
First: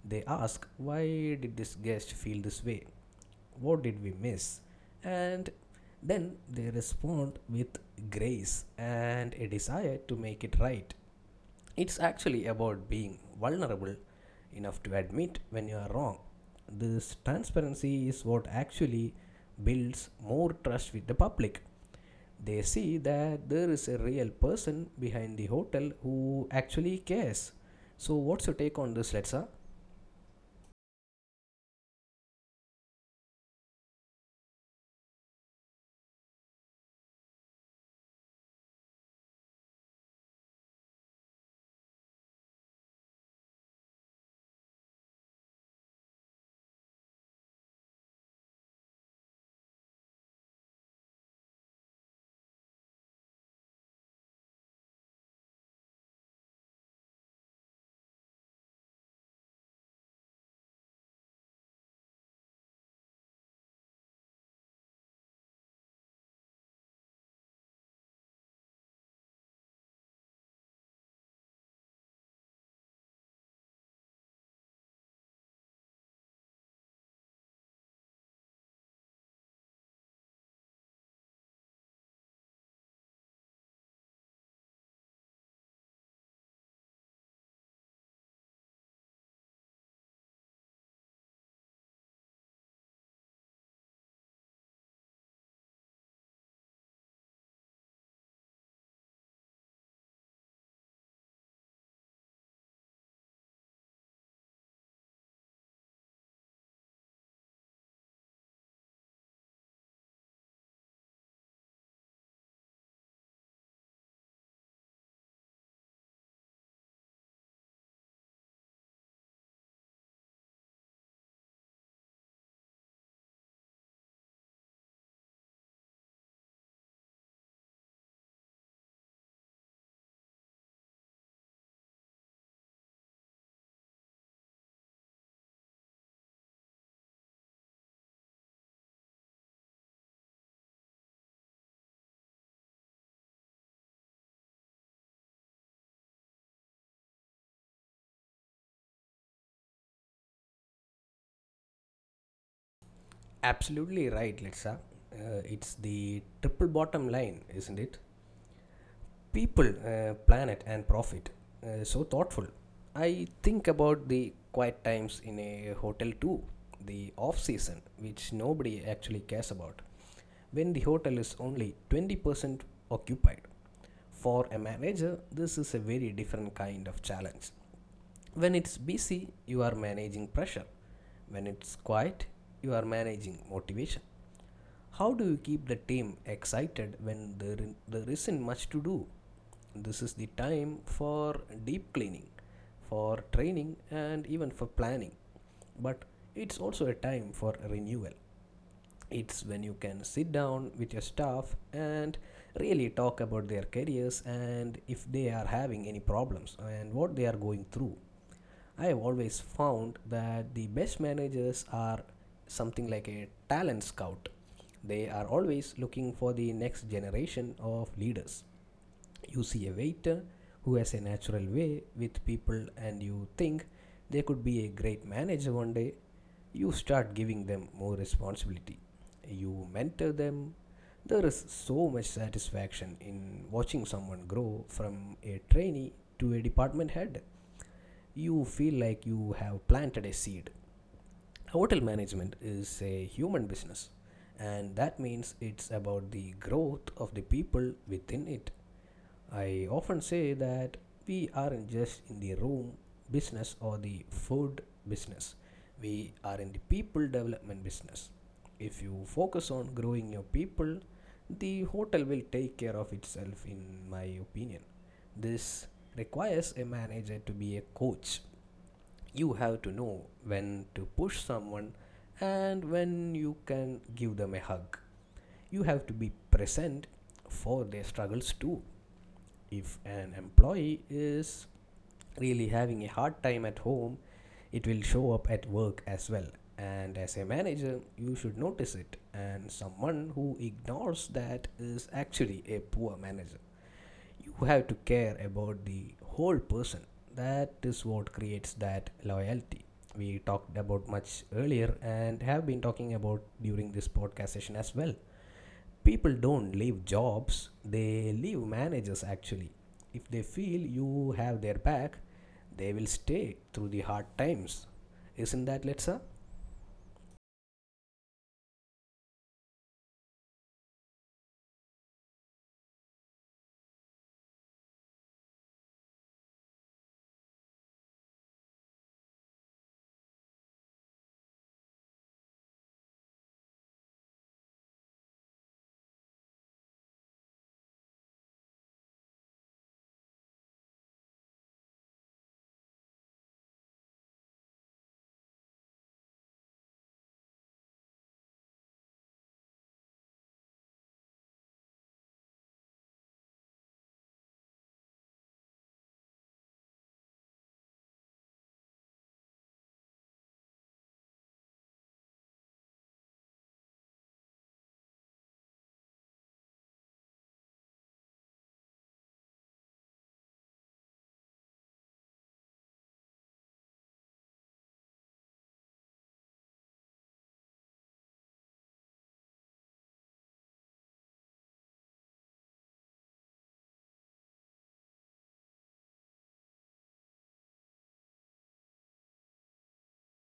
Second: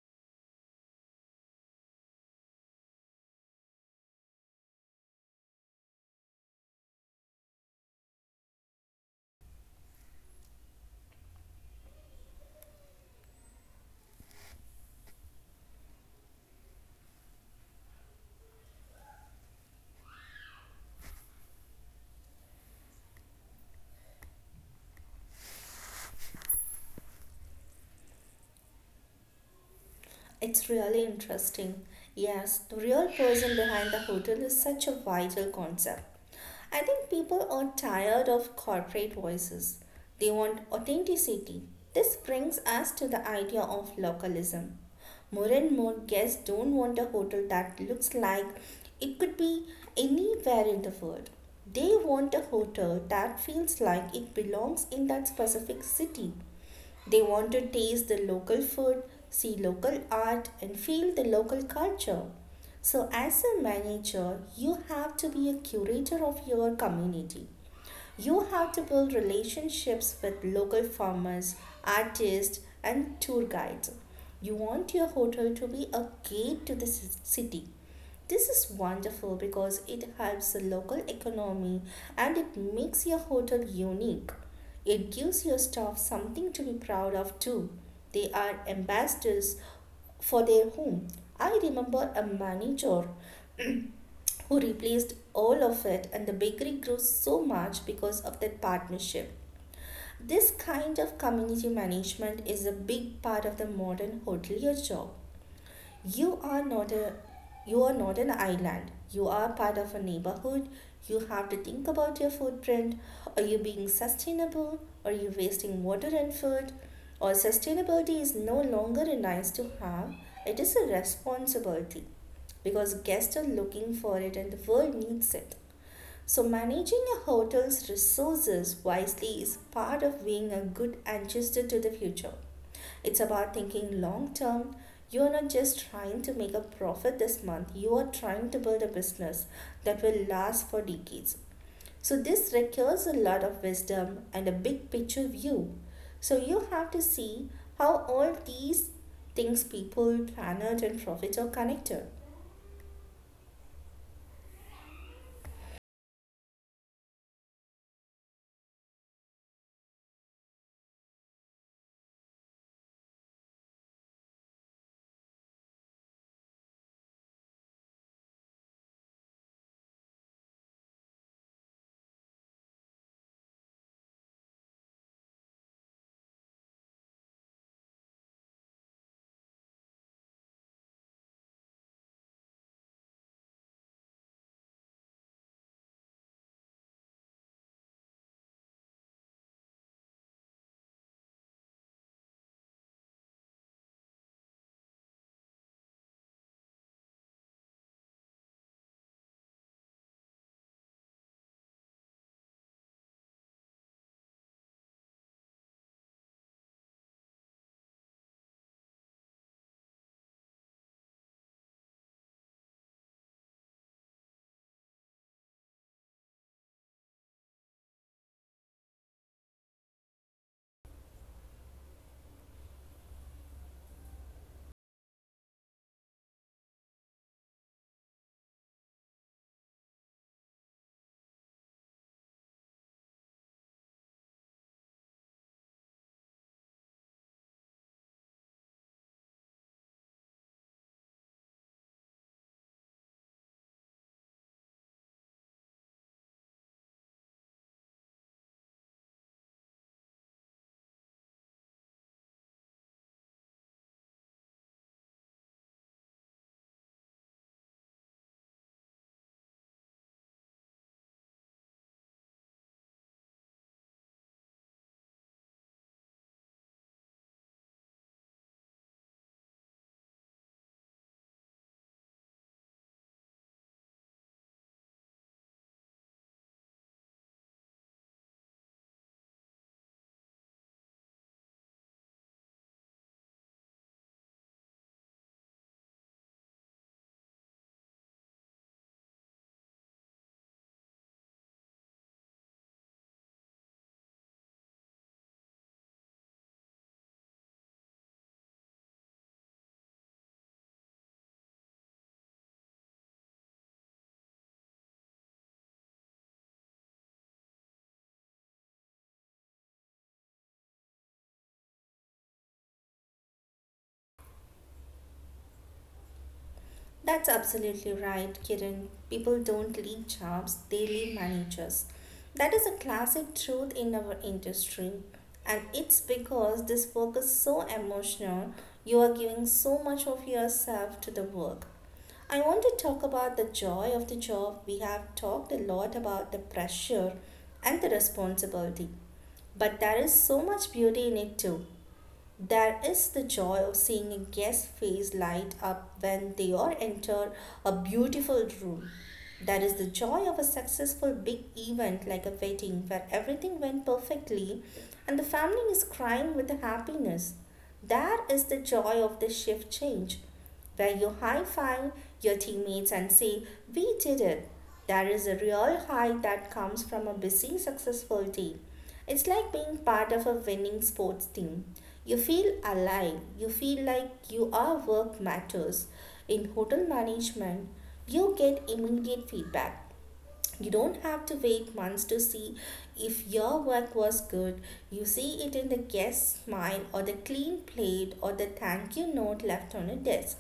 S1: They ask, why did this guest feel this way? What did we miss? And then they respond with grace and a desire to make it right. It's actually about being vulnerable enough to admit when you are wrong. This transparency is what actually builds more trust with the public. They see that there is a real person behind the hotel who actually cares. So, what's your take on this, Letsa?
S2: It's really interesting. Yes, the real person behind the hotel is such a vital concept. I think people are tired of corporate voices. They want authenticity. This brings us to the idea of localism. More and more guests don't want a hotel that looks like it could be anywhere in the world. They want a hotel that feels like it belongs in that specific city. They want to taste the local food, see local art, and feel the local culture. So, as a manager, you have to be a curator of your community. You have to build relationships with local farmers, artists, and tour guides. You want your hotel to be a gate to the city. This is wonderful because it helps the local economy and it makes your hotel unique. It gives your staff something to be proud of too. They are ambassadors for their home. I remember a manager who replaced all of it and the bakery grew so much because of that partnership. This kind of community management is a big part of the modern hotelier job. You are not a you are not an island. You are part of a neighborhood. You have to think about your footprint. Are you being sustainable? Are you wasting water and food? Or sustainability is no longer a nice to have, it is a responsibility, because guests are looking for it and the world needs it. So, managing a hotel's resources wisely is part of being a good ancestor to the future. It's about thinking long term. You're not just trying to make a profit this month, you are trying to build a business that will last for decades. So, this requires a lot of wisdom and a big picture view. So, you have to see how all these things, people, planet, and profit, are connected.
S1: Absolutely right, Letsa. It's the triple bottom line, isn't it? People, planet, and profit. So thoughtful. I think about the quiet times in a hotel too, the off season, which nobody actually cares about, when the hotel is only 20% occupied. For a manager, this is a very different kind of challenge. When it's busy, you are managing pressure. When it's quiet, you are managing motivation. How do you keep the team excited when there isn't much to do? This is the time for deep cleaning, for training, and even for planning. But it's also a time for renewal. It's when you can sit down with your staff and really talk about their careers and if they are having any problems and what they are going through. I have always found that the best managers are something like a talent scout. They are always looking for the next generation of leaders. You see a waiter who has a natural way with people, and you think they could be a great manager one day. You start giving them more responsibility. You mentor them. There is so much satisfaction in watching someone grow from a trainee to a department head. You feel like you have planted a seed. Hotel management is a human business, and that means it's about the growth of the people within it. I often say that we aren't just in the room business or the food business, we are in the people development business. If you focus on growing your people, the hotel will take care of itself, in my opinion. This requires a manager to be a coach. You have to know when to push someone and when you can give them a hug. You have to be present for their struggles too. If an employee is really having a hard time at home, it will show up at work as well. And as a manager, you should notice it. And someone who ignores that is actually a poor manager. You have to care about the whole person. That is what creates that loyalty we talked about much earlier and have been talking about during this podcast session as well. People don't leave jobs, they leave managers actually. If they feel you have their back, they will stay through the hard times. Isn't that, Letsa?
S2: That's absolutely right, Kiran. People don't leave jobs, they leave managers. That is a classic truth in our industry. And it's because this work is so emotional, you are giving so much of yourself to the work. I want to talk about the joy of the job. We have talked a lot about the pressure and the responsibility. But there is so much beauty in it too. That is the joy of seeing a guest's face light up when they or enter a beautiful room. That is the joy of a successful big event like a wedding where everything went perfectly and the family is crying with happiness. That is the joy of the shift change, where you high five your teammates and say, we did it. There is a real high that comes from a busy, successful team. It's like being part of a winning sports team. You feel alive, you feel like your work matters. In hotel management, you get immediate feedback. You don't have to wait months to see if your work was good. You see it in the guest's smile or the clean plate or the thank you note left on a desk.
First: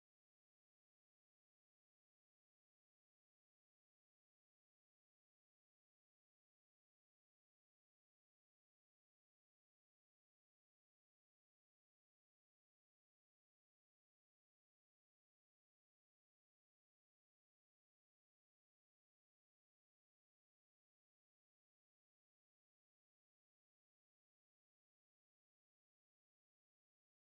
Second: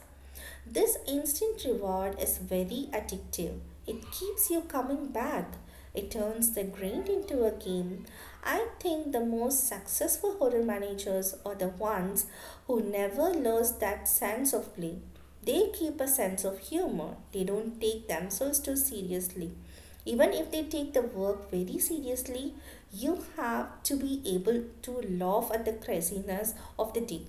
S2: This instant reward is very addictive. It keeps you coming back. It turns the grind into a game. I think the most successful hotel managers are the ones who never lose that sense of play. They keep a sense of humor. They don't take themselves too seriously. Even if they take the work very seriously, you have to be able to laugh at the craziness of the day.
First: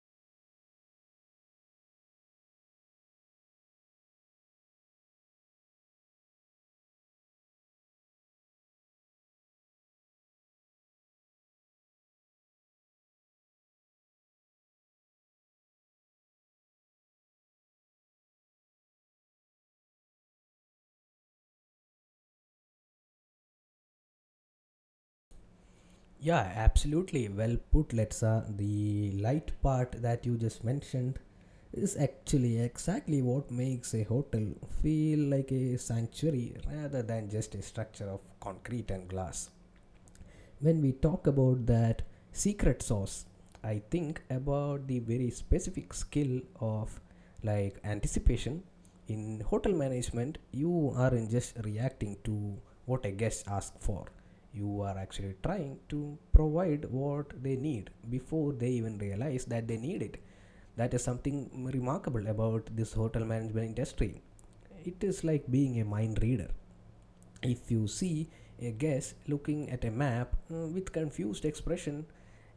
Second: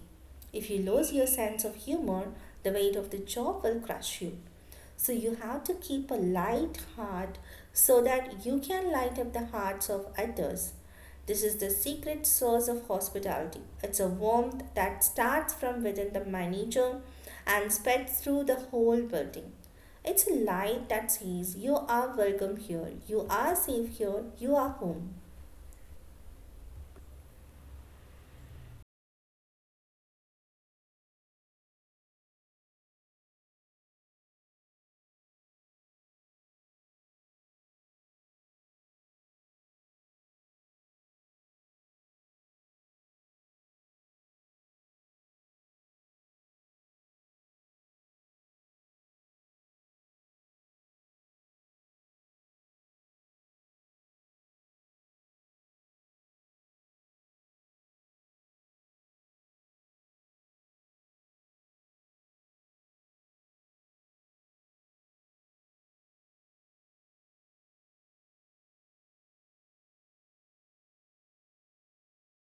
S2: If you lose your sense of humor, the weight of the job will crush you. So you have to keep a light heart so that you can light up the hearts of others. This is the secret source of hospitality. It's a warmth that starts from within the manager and spreads through the whole building. It's a light that says, you are welcome here, you are safe here, you are home.
S1: Yeah, absolutely. Well put, Letsa. The light part that you just mentioned is actually exactly what makes a hotel feel like a sanctuary rather than just a structure of concrete and glass. When we talk about that secret sauce, I think about the very specific skill of like anticipation. In hotel management, you aren't just reacting to what a guest asks for, you are actually trying to provide what they need before they even realize that they need it. That is something remarkable about this hotel management industry. It is like being a mind reader. If you see a guest looking at a map with confused expression,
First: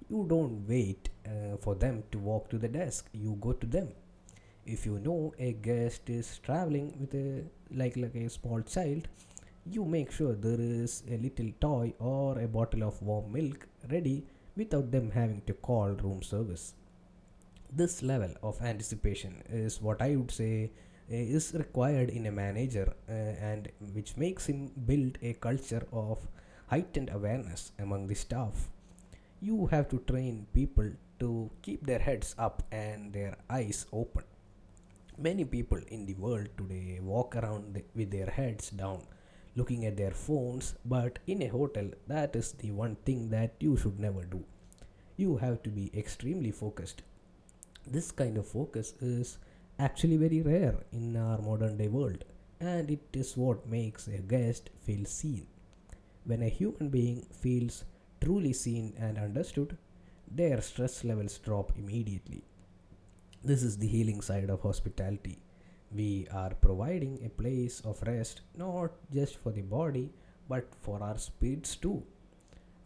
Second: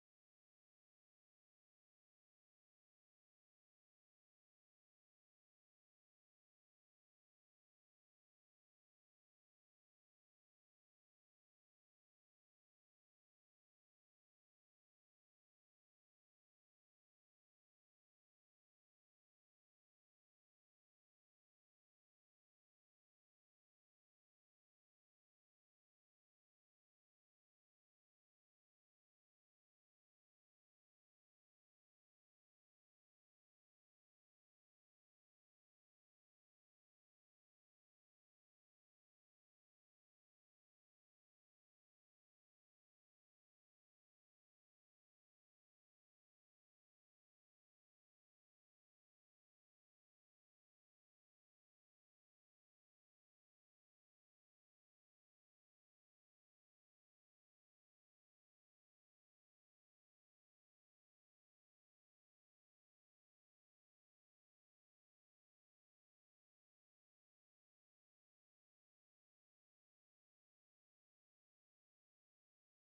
S1: you don't wait for them to walk to the desk. You go to them. If you know a guest is traveling with a like a small child, you make sure there is a little toy or a bottle of warm milk ready without them having to call room service. This level of anticipation is what I would say is required in a manager and which makes him build a culture of heightened awareness among the staff. You have to train people to keep their heads up and their eyes open. Many people in the world today walk around with their heads down, looking at their phones, but in a hotel, that is the one thing that you should never do. You have to be extremely focused. This kind of focus is actually very rare in our modern day world, and it is what makes a guest feel seen. When a human being feels truly seen and understood, their stress levels drop immediately. This is the healing side of hospitality. We are providing a place of rest not just for the body but for our spirits too.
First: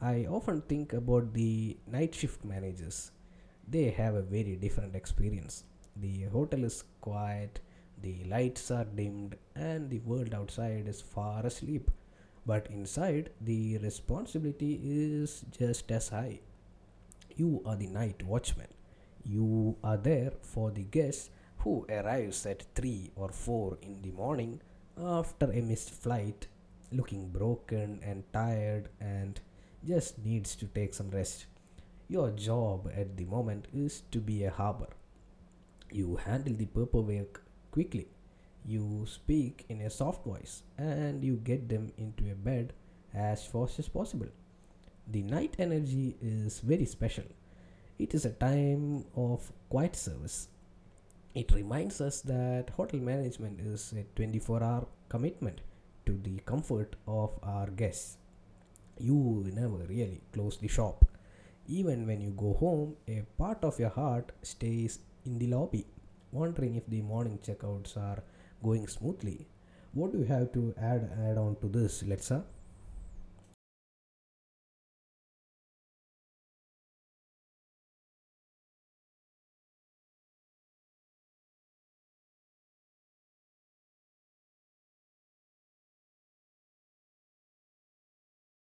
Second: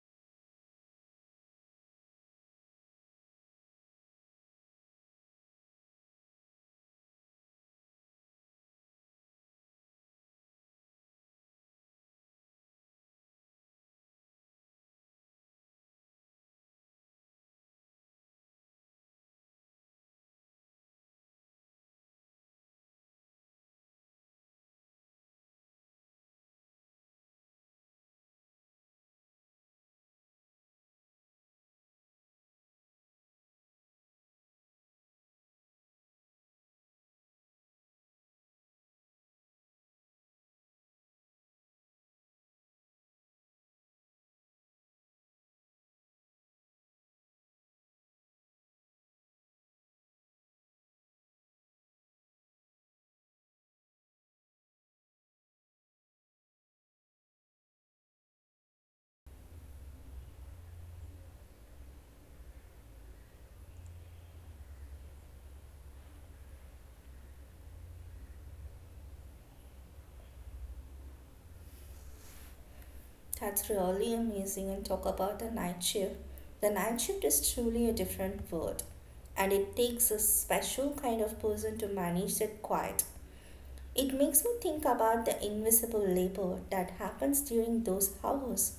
S1: I often think about the night shift managers. They have a very different experience. The hotel is quiet, the lights are dimmed, and the world outside is far asleep. But inside, the responsibility is just as high. You are the night watchman. You are there for the guest who arrives at 3 or 4 in the morning after a missed flight, looking broken and tired and just needs to take some rest. Your job at the moment is to be a harbor. You handle the paperwork quickly. You speak in a soft voice and you get them into a bed as fast as possible. The night energy is very special. It is a time of quiet service. It reminds us that hotel management is a 24-hour hour commitment to the comfort of our guests. You never really close the shop. Even when you go home, a part of your heart stays in the lobby, wondering if the morning checkouts are going smoothly. What do you have to add on to this, Letsa?
S2: That's really amazing. And talk about the night shift. The night shift is truly a different world, and it takes a special kind of person to manage that quiet. It makes me think about the invisible labor that happens during those hours.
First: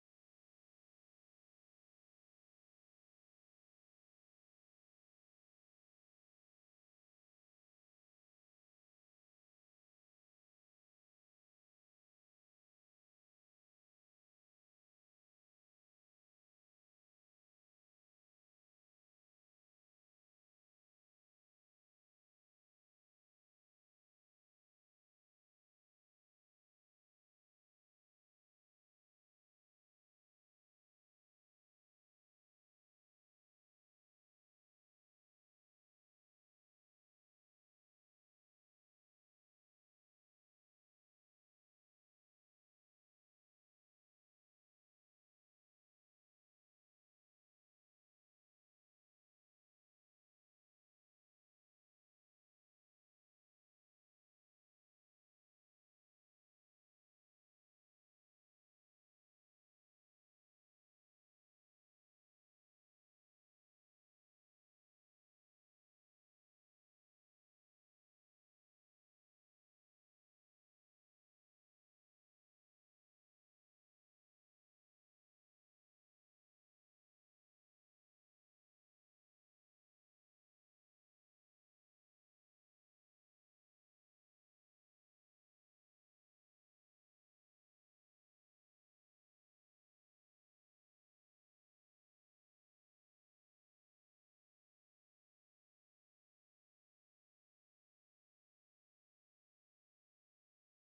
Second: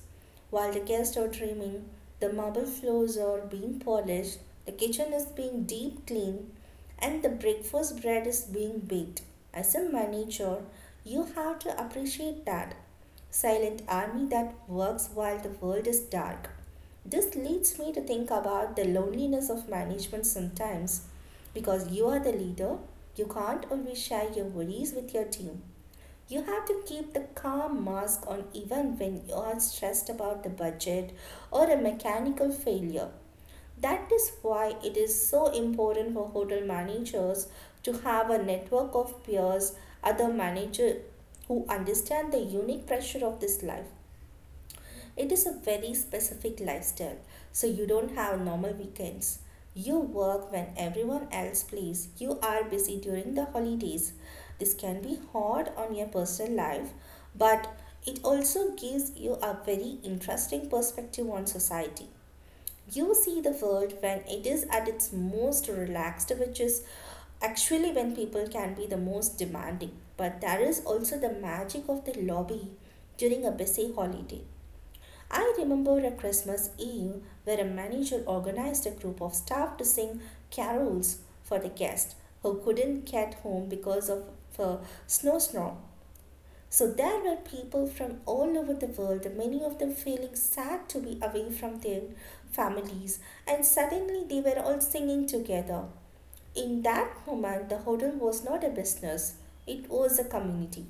S2: While the guests are dreaming, the marble floors are being polished, the kitchen is being deep cleaned, and the breakfast bread is being baked. As a manager, you have to appreciate that silent army that works while the world is dark. This leads me to think about the loneliness of management sometimes. Because you are the leader, you can't always share your worries with your team. You have to keep the calm mask on even when you are stressed about the budget or a mechanical failure. That is why it is so important for hotel managers to have a network of peers, other managers who understand the unique pressure of this life. It is a very specific lifestyle, so you don't have normal weekends. You work when everyone else plays. You are busy during the holidays. This can be hard on your personal life, but it also gives you a very interesting perspective on society. You see the world when it is at its most relaxed, which is actually when people can be the most demanding. But there is also the magic of the lobby during a busy holiday. I remember a Christmas Eve where a manager organized a group of staff to sing carols for the guests who couldn't get home because of a snowstorm. So there were people from all over the world, many of them feeling sad to be away from their families, and suddenly they were all singing together. In that moment, the hotel was not a business, it was a community.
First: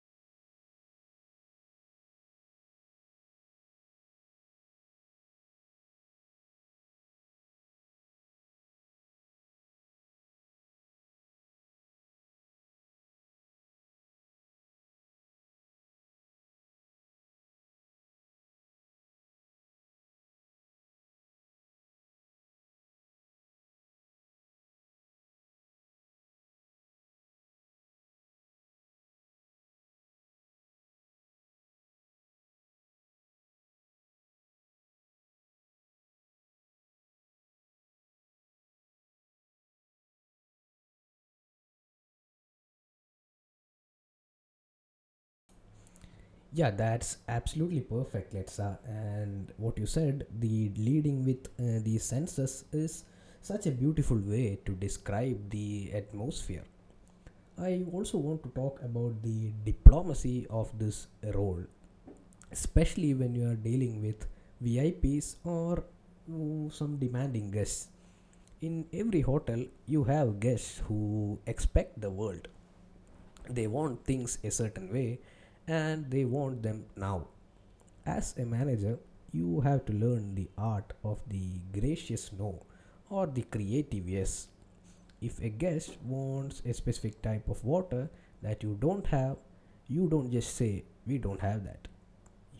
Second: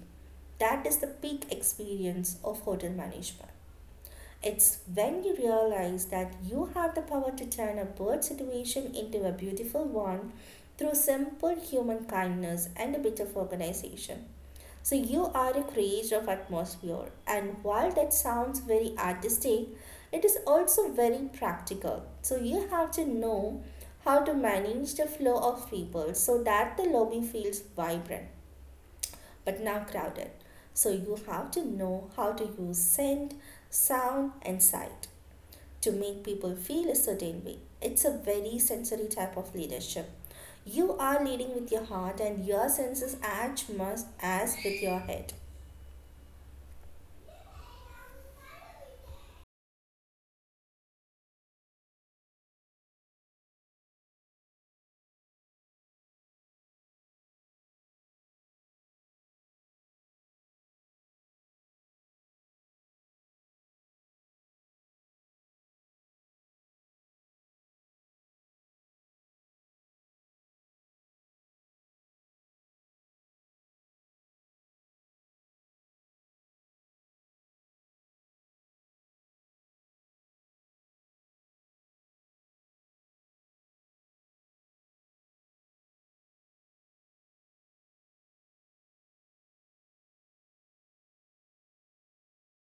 S2: That is the peak experience of hotel management. It's when you realize that you have the power to turn a bad situation into a beautiful one through simple human kindness and a bit of organization. So you are a creator of atmosphere, and while that sounds very artistic, it is also very practical. So you have to know how to manage the flow of people so that the lobby feels vibrant but now crowded. So you have to know how to use scent, sound, and sight to make people feel a certain way. It's a very sensory type of leadership. You are leading with your heart and your senses as much as with your head.
S1: Yeah, that's absolutely perfect, Letsa. And what you said, the leading with the senses is such a beautiful way to describe the atmosphere. I also want to talk about the diplomacy of this role, especially when you are dealing with VIPs or some demanding guests. In every hotel, you have guests who expect the world. They want things a certain way and they want them now. As a manager, you have to learn the art of the gracious no or the creative yes. If a guest wants a specific type of water that you don't have, you don't just say, "We don't have that."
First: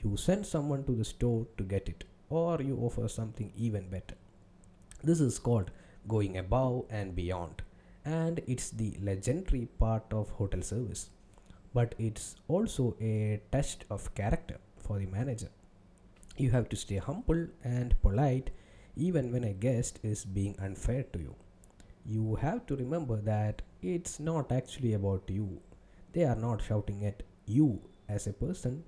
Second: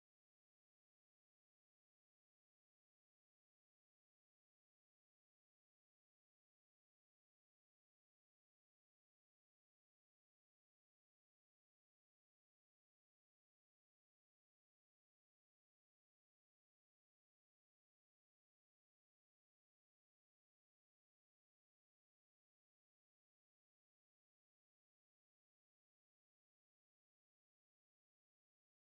S1: You send someone to the store to get it, or you offer something even better. This is called going above and beyond, and it's the legendary part of hotel service. But it's also a test of character for the manager. You have to stay humble and polite even when a guest is being unfair to you. You have to remember that it's not actually about you. They are not shouting at you as a person,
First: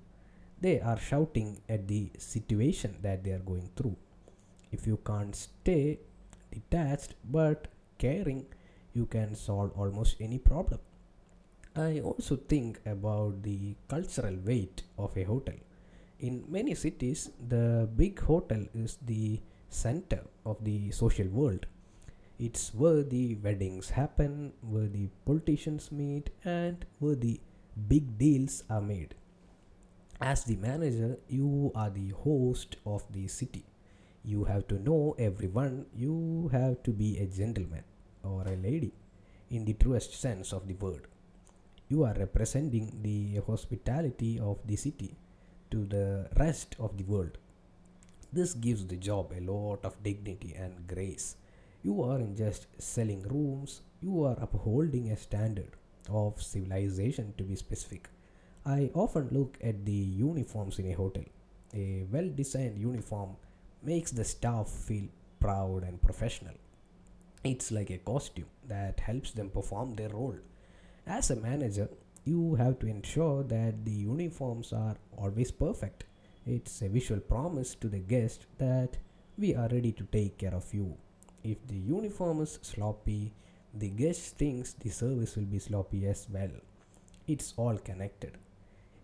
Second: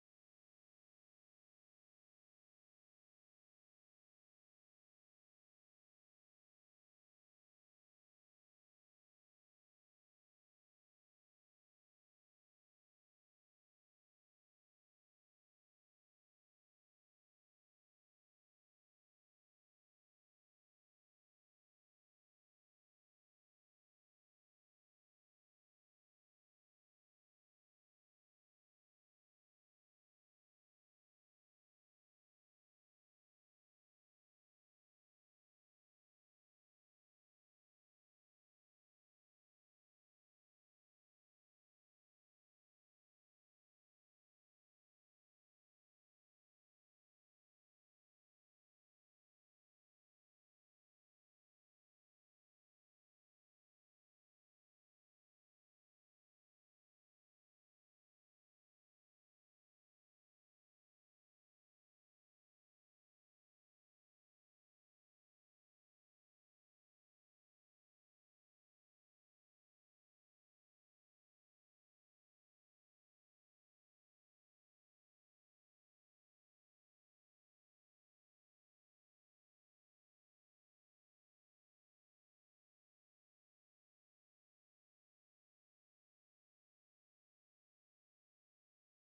S1: they are shouting at the situation that they are going through. If you can't stay detached but caring, you can solve almost any problem. I also think about the cultural weight of a hotel. In many cities, the big hotel is the center of the social world. It's where the weddings happen, where the politicians meet, and where the big deals are made. As the manager, you are the host of the city. You have to know everyone, you have to be a gentleman or a lady in the truest sense of the word. You are representing the hospitality of the city to the rest of the world. This gives the job a lot of dignity and grace. You aren't just selling rooms, you are upholding a standard of civilization to be specific. I often look at the uniforms in a hotel. A well designed uniform makes the staff feel proud and professional. It's like a costume that helps them perform their role. As a manager, you have to ensure that the uniforms are always perfect. It's a visual promise to the guest that we are ready to take care of you. If the uniform is sloppy, the guest thinks the service will be sloppy as well. It's all connected.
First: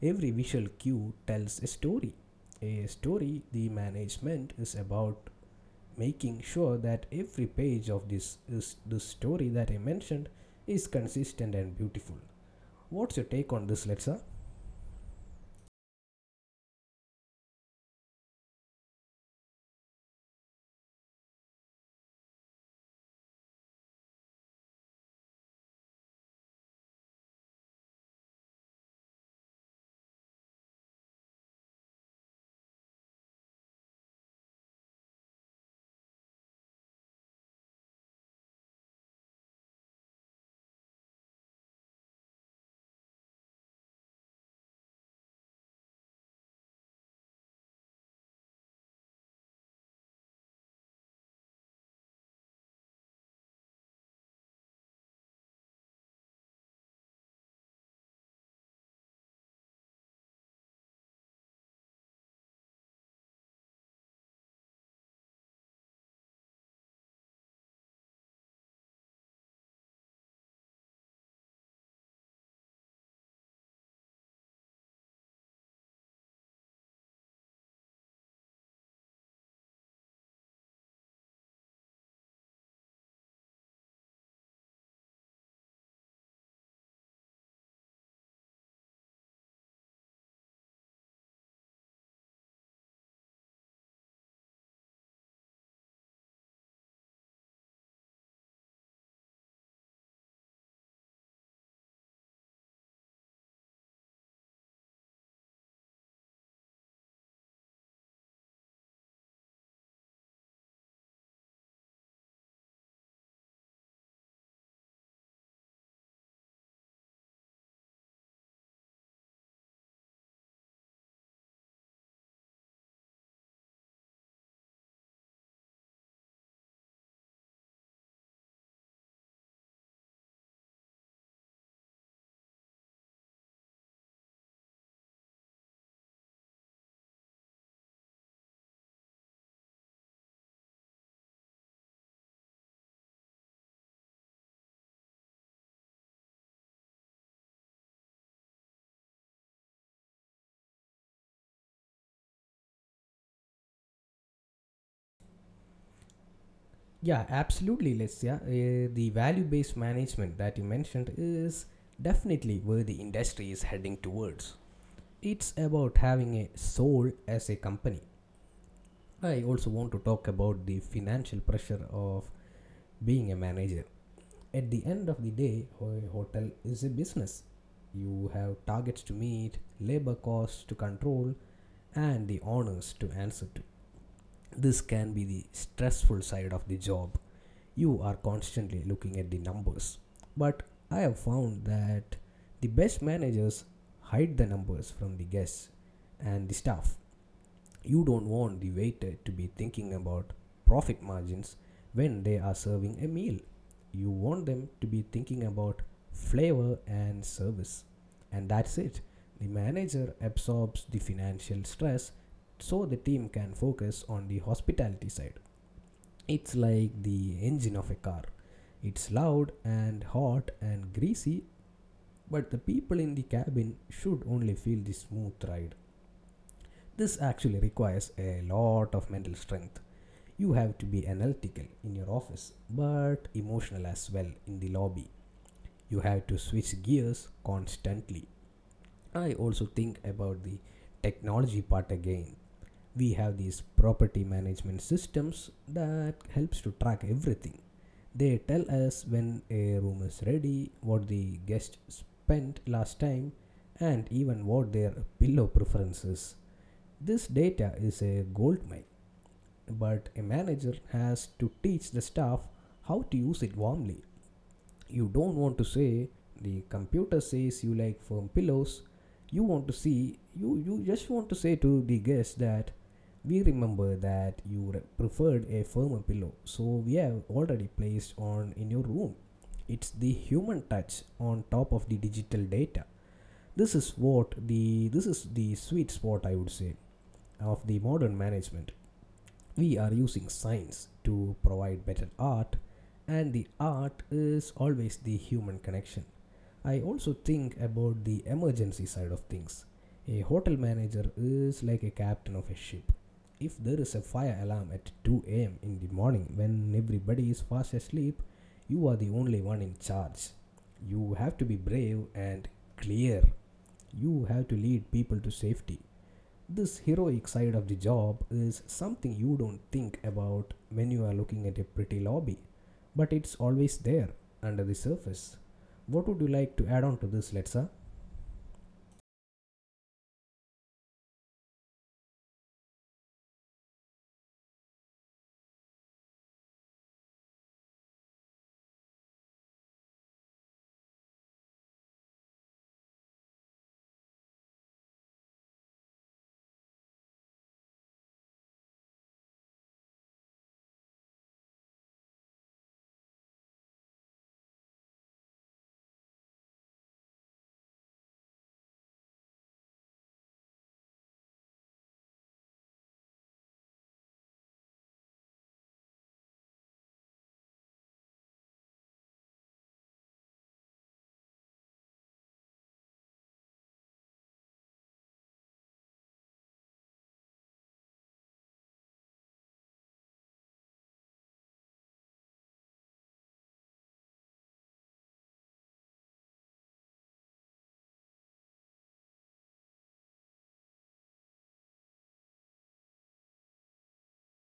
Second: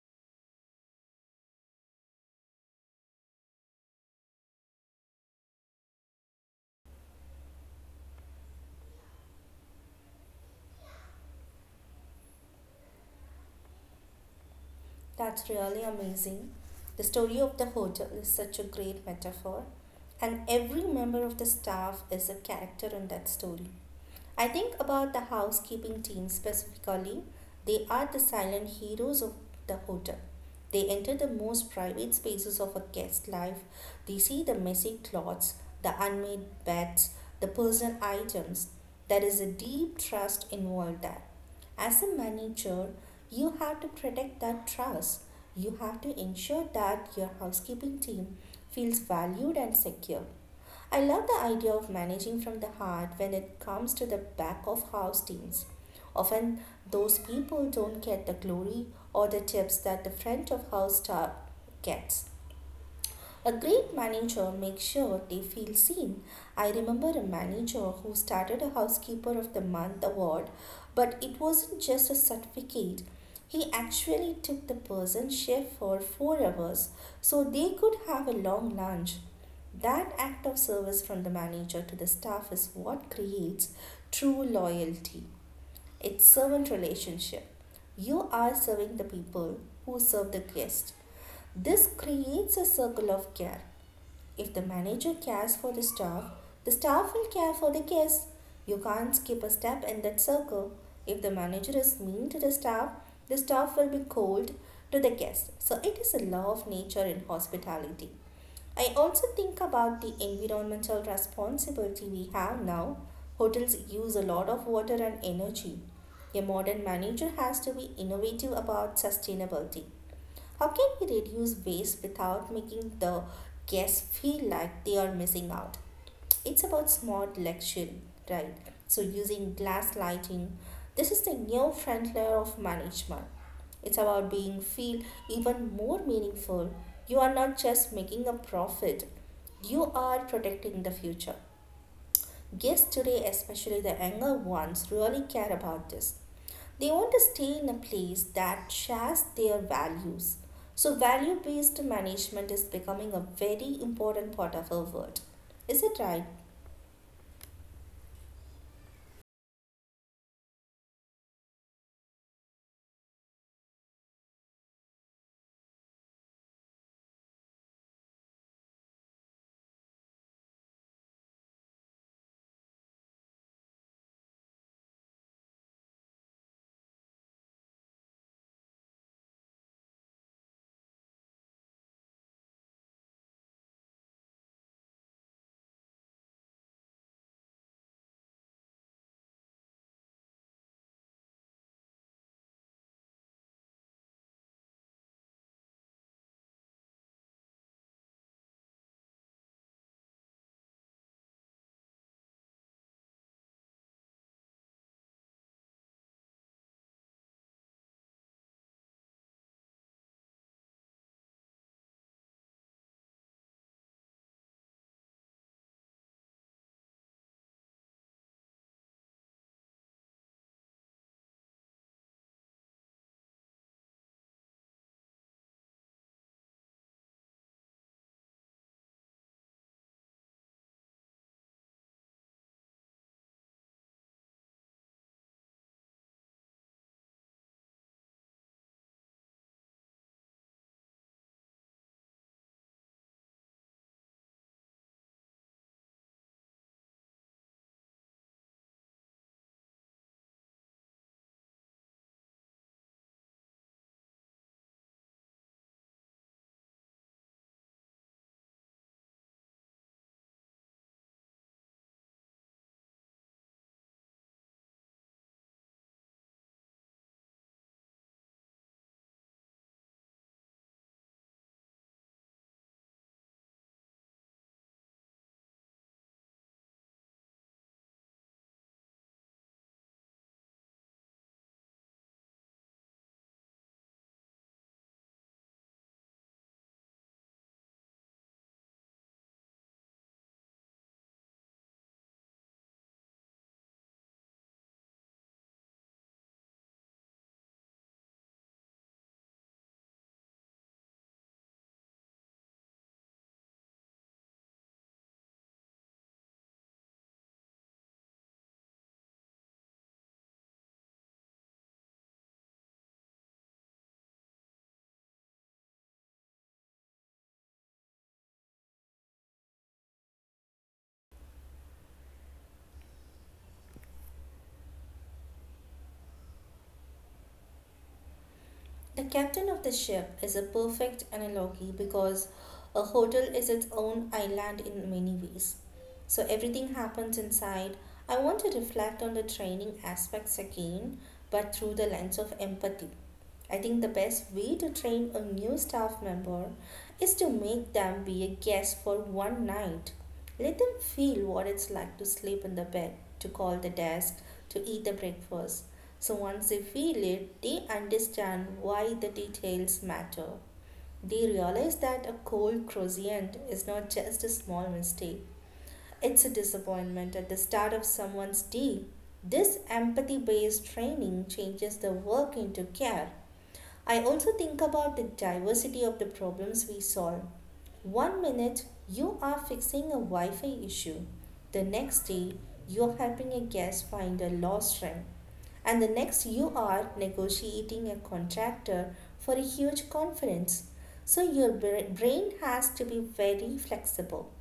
S1: Every visual cue tells a story. A story the management is about making sure that every page of this is the story that I mentioned is consistent and beautiful. What's your take on this, Letsa?
S2: That's really amazing. The story of the hotel is such a great metaphor, and every member of the staff is a character in that story. I think about the housekeeping team specifically. They are the silent heroes of the hotel. They enter the most private spaces of a guest life. They see the messy clothes, the unmade beds, the personal items. There is a deep trust involved there. As a manager, you have to protect that trust. You have to ensure that your housekeeping team feels valued and secure. I love the idea of managing from the heart when it comes to the back of house teams. Often, those people don't get the glory or the tips that the front of house staff gets. A great manager makes sure they feel seen. I remember a manager who started a Housekeeper of the Month award, but it wasn't just a certificate. He actually took the person shift for 4 hours so they could have a long lunch. That act of service from the manager to the staff is what creates true loyalty. It's servant relationship. You are serving the people who serve the guest. This creates a circle of care. If the manager cares for the staff will care for the guests. You can't skip a step in that circle. If the manager is mean to the staff will be cold to the guest. So it is a law of nature in hospitality. I also think about the environmental responsibility we have now. Hotels use a lot of water and energy. A modern manager has to be innovative about sustainability. How can we reduce waste without making the guests feel like they are missing out? It's about smart selection, right? So using glass lighting, this is the new front layer of management. It's about being feel even more meaningful. You are not just making a profit, you are protecting the future. Guests today, especially the younger ones, really care about this. They want to stay in a place that shares their values. So, value based management is becoming a very important part of our world. Is it right?
S1: Yeah, absolutely, Letsa. The value based management that you mentioned is definitely where the industry is heading towards. It's about having a soul as a company. I also want to talk about the financial pressure of being a manager. At the end of the day, a hotel is a business. You have targets to meet, labor costs to control, and the honors to answer to. This can be the stressful side of the job. You are constantly looking at the numbers. But I have found that the best managers hide the numbers from the guests and the staff. You don't want the waiter to be thinking about profit margins when they are serving a meal. You want them to be thinking about flavor and service. And that's it. The manager absorbs the financial stress so the team can focus on the hospitality side. It's like the engine of a car. It's loud and hot and greasy, but the people in the cabin should only feel the smooth ride. This actually requires a lot of mental strength. You have to be analytical in your office, but emotional as well in the lobby. You have to switch gears constantly. I also think about the technology part again. We have these property management systems that helps to track everything. They tell us when a room is ready, what the guest spent last time, and even what their pillow preference is. This data is a goldmine, but a manager has to teach the staff how to use it warmly. You don't want to say the computer says you like firm pillows. You want to see you just want to say to the guest that we remember that you preferred a firmer pillow, so we have already placed on in your room. It's the human touch on top of the digital data. This is the sweet spot I would say of the modern management. We are using science to provide better art, and the art is always the human connection. I also think about the emergency side of things. A hotel manager is like a captain of a ship. If there is a fire alarm at 2 a.m. in the morning when everybody is fast asleep, you are the only one in charge. You have to be brave and clear. You have to lead people to safety. This heroic side of the job is something you don't think about when you are looking at a pretty lobby, but it's always there under the surface. What would you like to add on to this, Letsa?
S2: The captain of the ship is a perfect analogy because a hotel is its own island in many ways. So, everything happens inside. I want to reflect on the training aspects again, but through the lens of empathy. I think the best way to train a new staff member is to make them be a guest for one night. Let them feel what it's like to sleep in the bed, to call the desk, to eat the breakfast. So once they feel it, they understand why the details matter. They realize that a cold croissant is not just a small mistake. It's a disappointment at the start of someone's day. This empathy based training changes the work into care. I also think about the diversity of the problems we solve. One minute you are fixing a Wi Fi issue, the next day you are helping a guest find a lost ring, and the next you are negotiating a contractor for a huge conference. So your brain has to be very flexible.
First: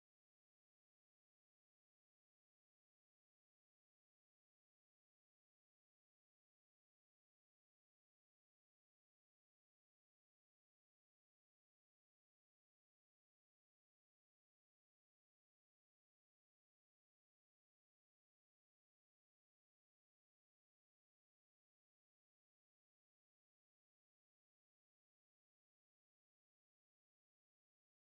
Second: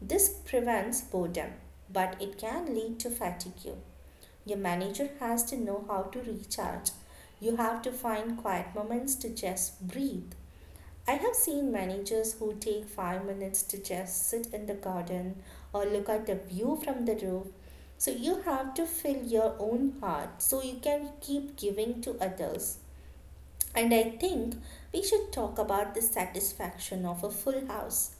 S2: This prevents boredom, but it can lead to fatigue. Your manager has to know how to recharge. You have to find quiet moments to just breathe. I have seen managers who take 5 minutes to just sit in the garden or look at the view from the roof. So you have to fill your own heart so you can keep giving to others. And I think we should talk about the satisfaction of a full house.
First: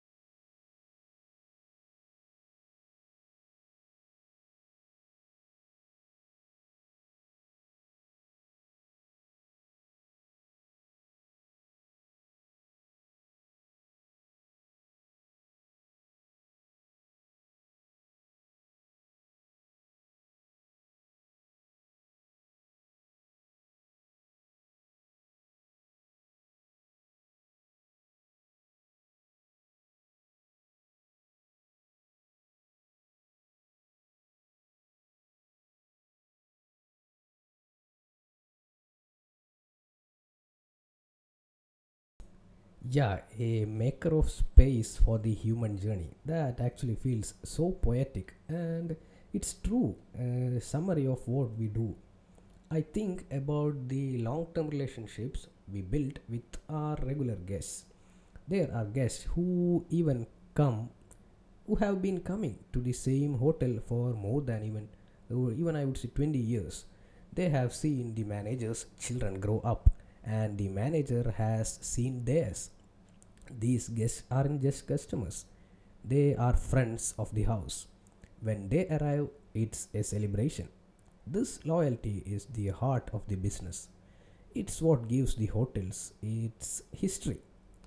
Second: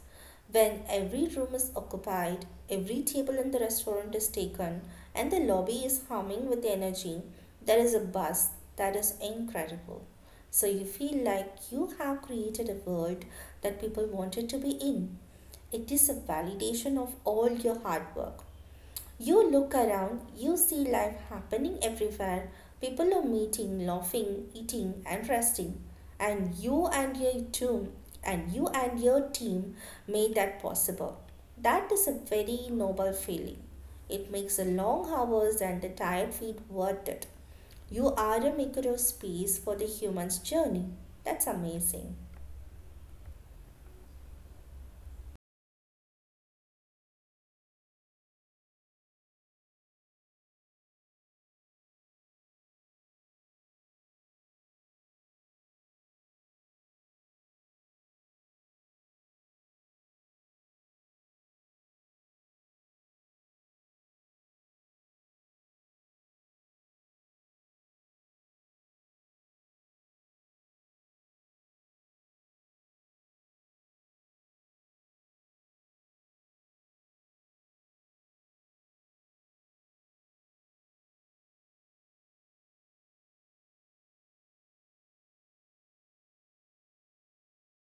S2: When every room is occupied, every table in the restaurant is taken, and the lobby is humming with energy, there is a buzz that is incredible. So you feel like you have created a world that people wanted to be in. It is a validation of all your hard work. You look around, you see life happening everywhere. People are meeting, laughing, eating, and resting. And you and your team, and you and your team made that possible. That is a very noble feeling. It makes the long hours and the tired feet worth it. You are a maker of space for the human's journey. That's amazing.
S1: Yeah, a maker of space for the human journey. That actually feels so poetic, and it's true. A summary of what we do. I think about the long term relationships we build with our regular guests. There are guests who even come who have been coming to the same hotel for more than even or even I would say 20 years. They have seen the manager's children grow up and the manager has seen theirs. These guests aren't just customers, they are friends of the house. When they arrive, it's a celebration. This loyalty is the heart of the business. It's what gives the hotels its history.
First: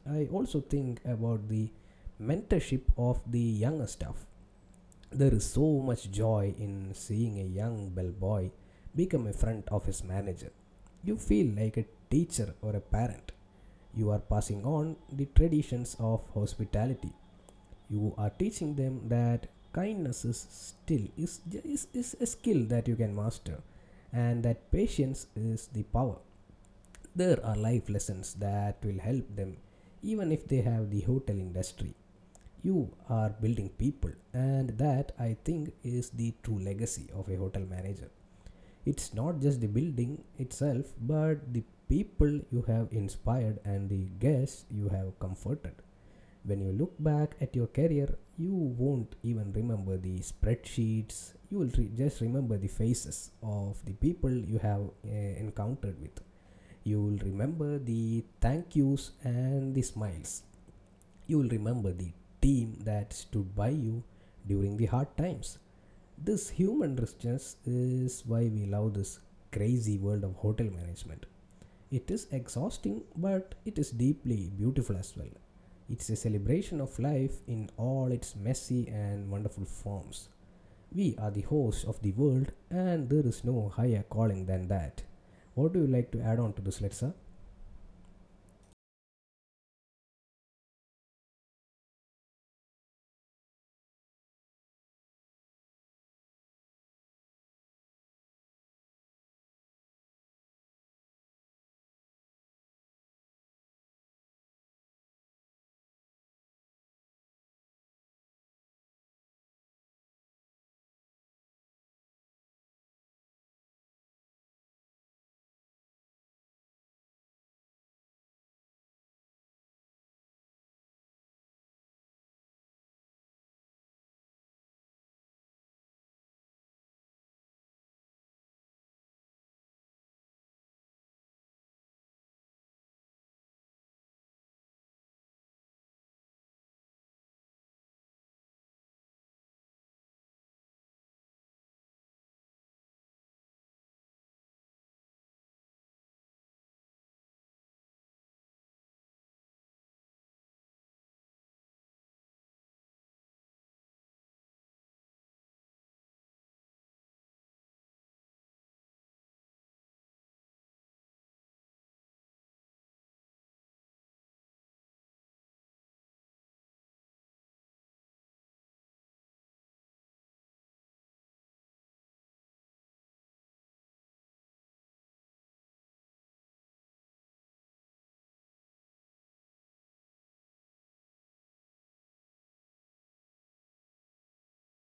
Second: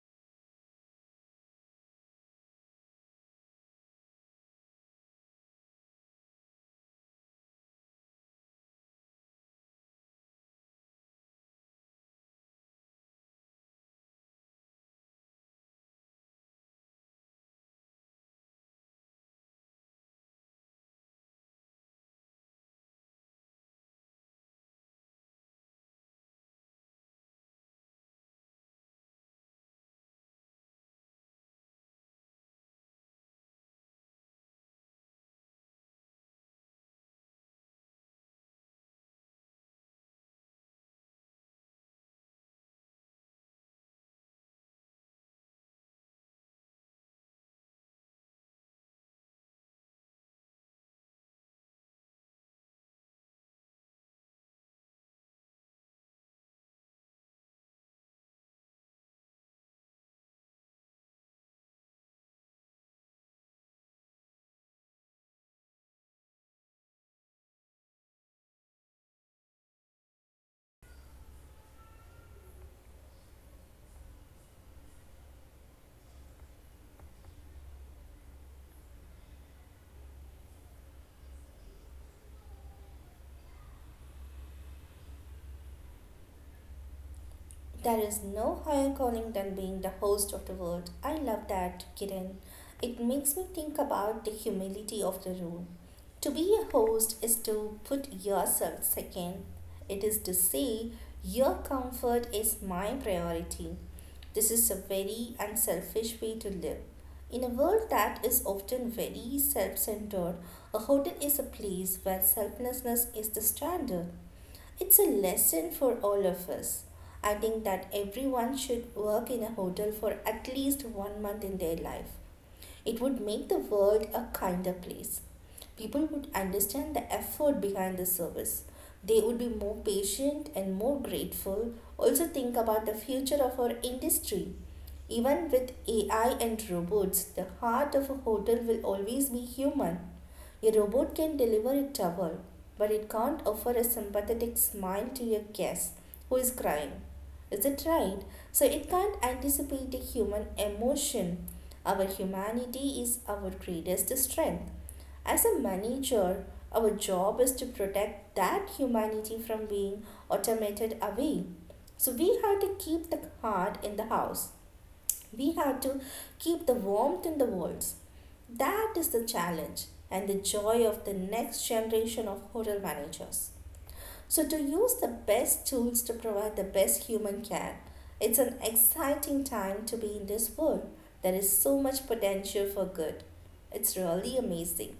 S1: I also think about the mentorship of the younger staff. There is so much joy in seeing a young bellboy become a friend of his manager. You feel like a teacher or a parent. You are passing on the traditions of hospitality. You are teaching them that kindness is still is a skill that you can master and that patience is the power. There are life lessons that will help them even if they have the hotel industry. You are building people, and that I think is the true legacy of a hotel manager. It's not just the building itself, but the people you have inspired and the guests you have comforted. When you look back at your career, you won't even remember the spreadsheets, you will just remember the faces of the people you have encountered with. You will remember the thank yous and the smiles. You will remember the team that stood by you during the hard times. This human richness is why we love this crazy world of hotel management. It is exhausting, but it is deeply beautiful as well. It's a celebration of life in all its messy and wonderful forms. We are the hosts of the world, and there is no higher calling than that. What do you like to add on to this, Letsa?
S2: There is no higher calling than being the host of the world. I love that, Kiran. It makes me think about the humility of the role. To be a host is to put yourself second. It is to say, your comfort is my priority. This is a very unselfish way to live. In a world that is often very self centered, a hotel is a place where selflessness is the standard. It's a lesson for all of us. I think that everyone should work in a hotel for at least one month in their life. It would make the world a kinder place. People would understand the effort behind the service. They would be more patient and more grateful. Also, think about the future of our industry. Even with AI and robots, the heart of a hotel will always be human. A robot can deliver a towel, but it can't offer a sympathetic smile to your guest who is crying. Is it right? So it can't anticipate the human emotion. Our humanity is our greatest strength. As a manager, our job is to protect that humanity from being automated away. So we have to keep the heart in the house. We have to keep the warmth in the walls. That is the challenge and the joy of the next generation of hotel managers. So, to use the best tools to provide the best human care, it's an exciting time to be in this world. There is so much potential for good. It's really amazing.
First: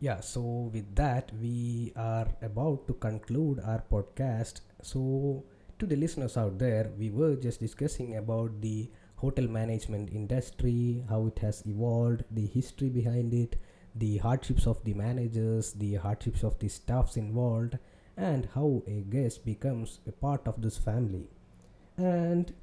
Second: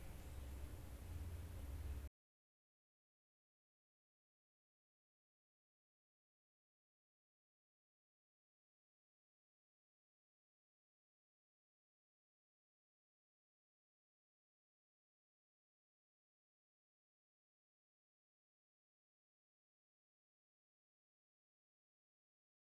S1: Yeah, so with that, we are about to conclude our podcast. So, to the listeners out there, we were just discussing about the hotel management industry, how it has evolved, the history behind it, the hardships of the managers, the hardships of the staffs involved, and how a guest becomes a part of this family. And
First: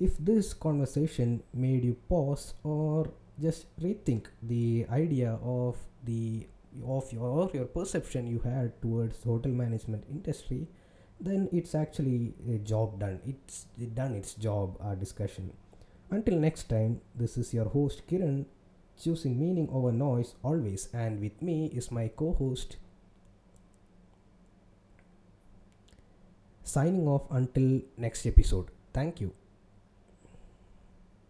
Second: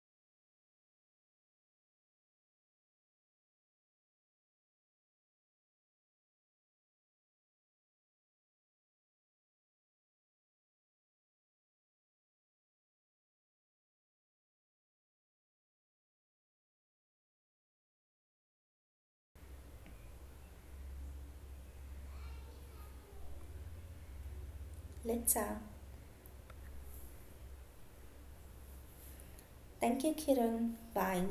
S1: if this conversation made you pause or just rethink the idea of the of your or your perception you had towards hotel management industry, then it's actually a job done. It's it done its job. Our discussion. Until next time, this is your host Kiran, choosing meaning over noise always, and with me is my co-host.
S2: Let's out.
S1: Signing off until next episode. Thank you.
S2: Thank you, Kiran. Bye.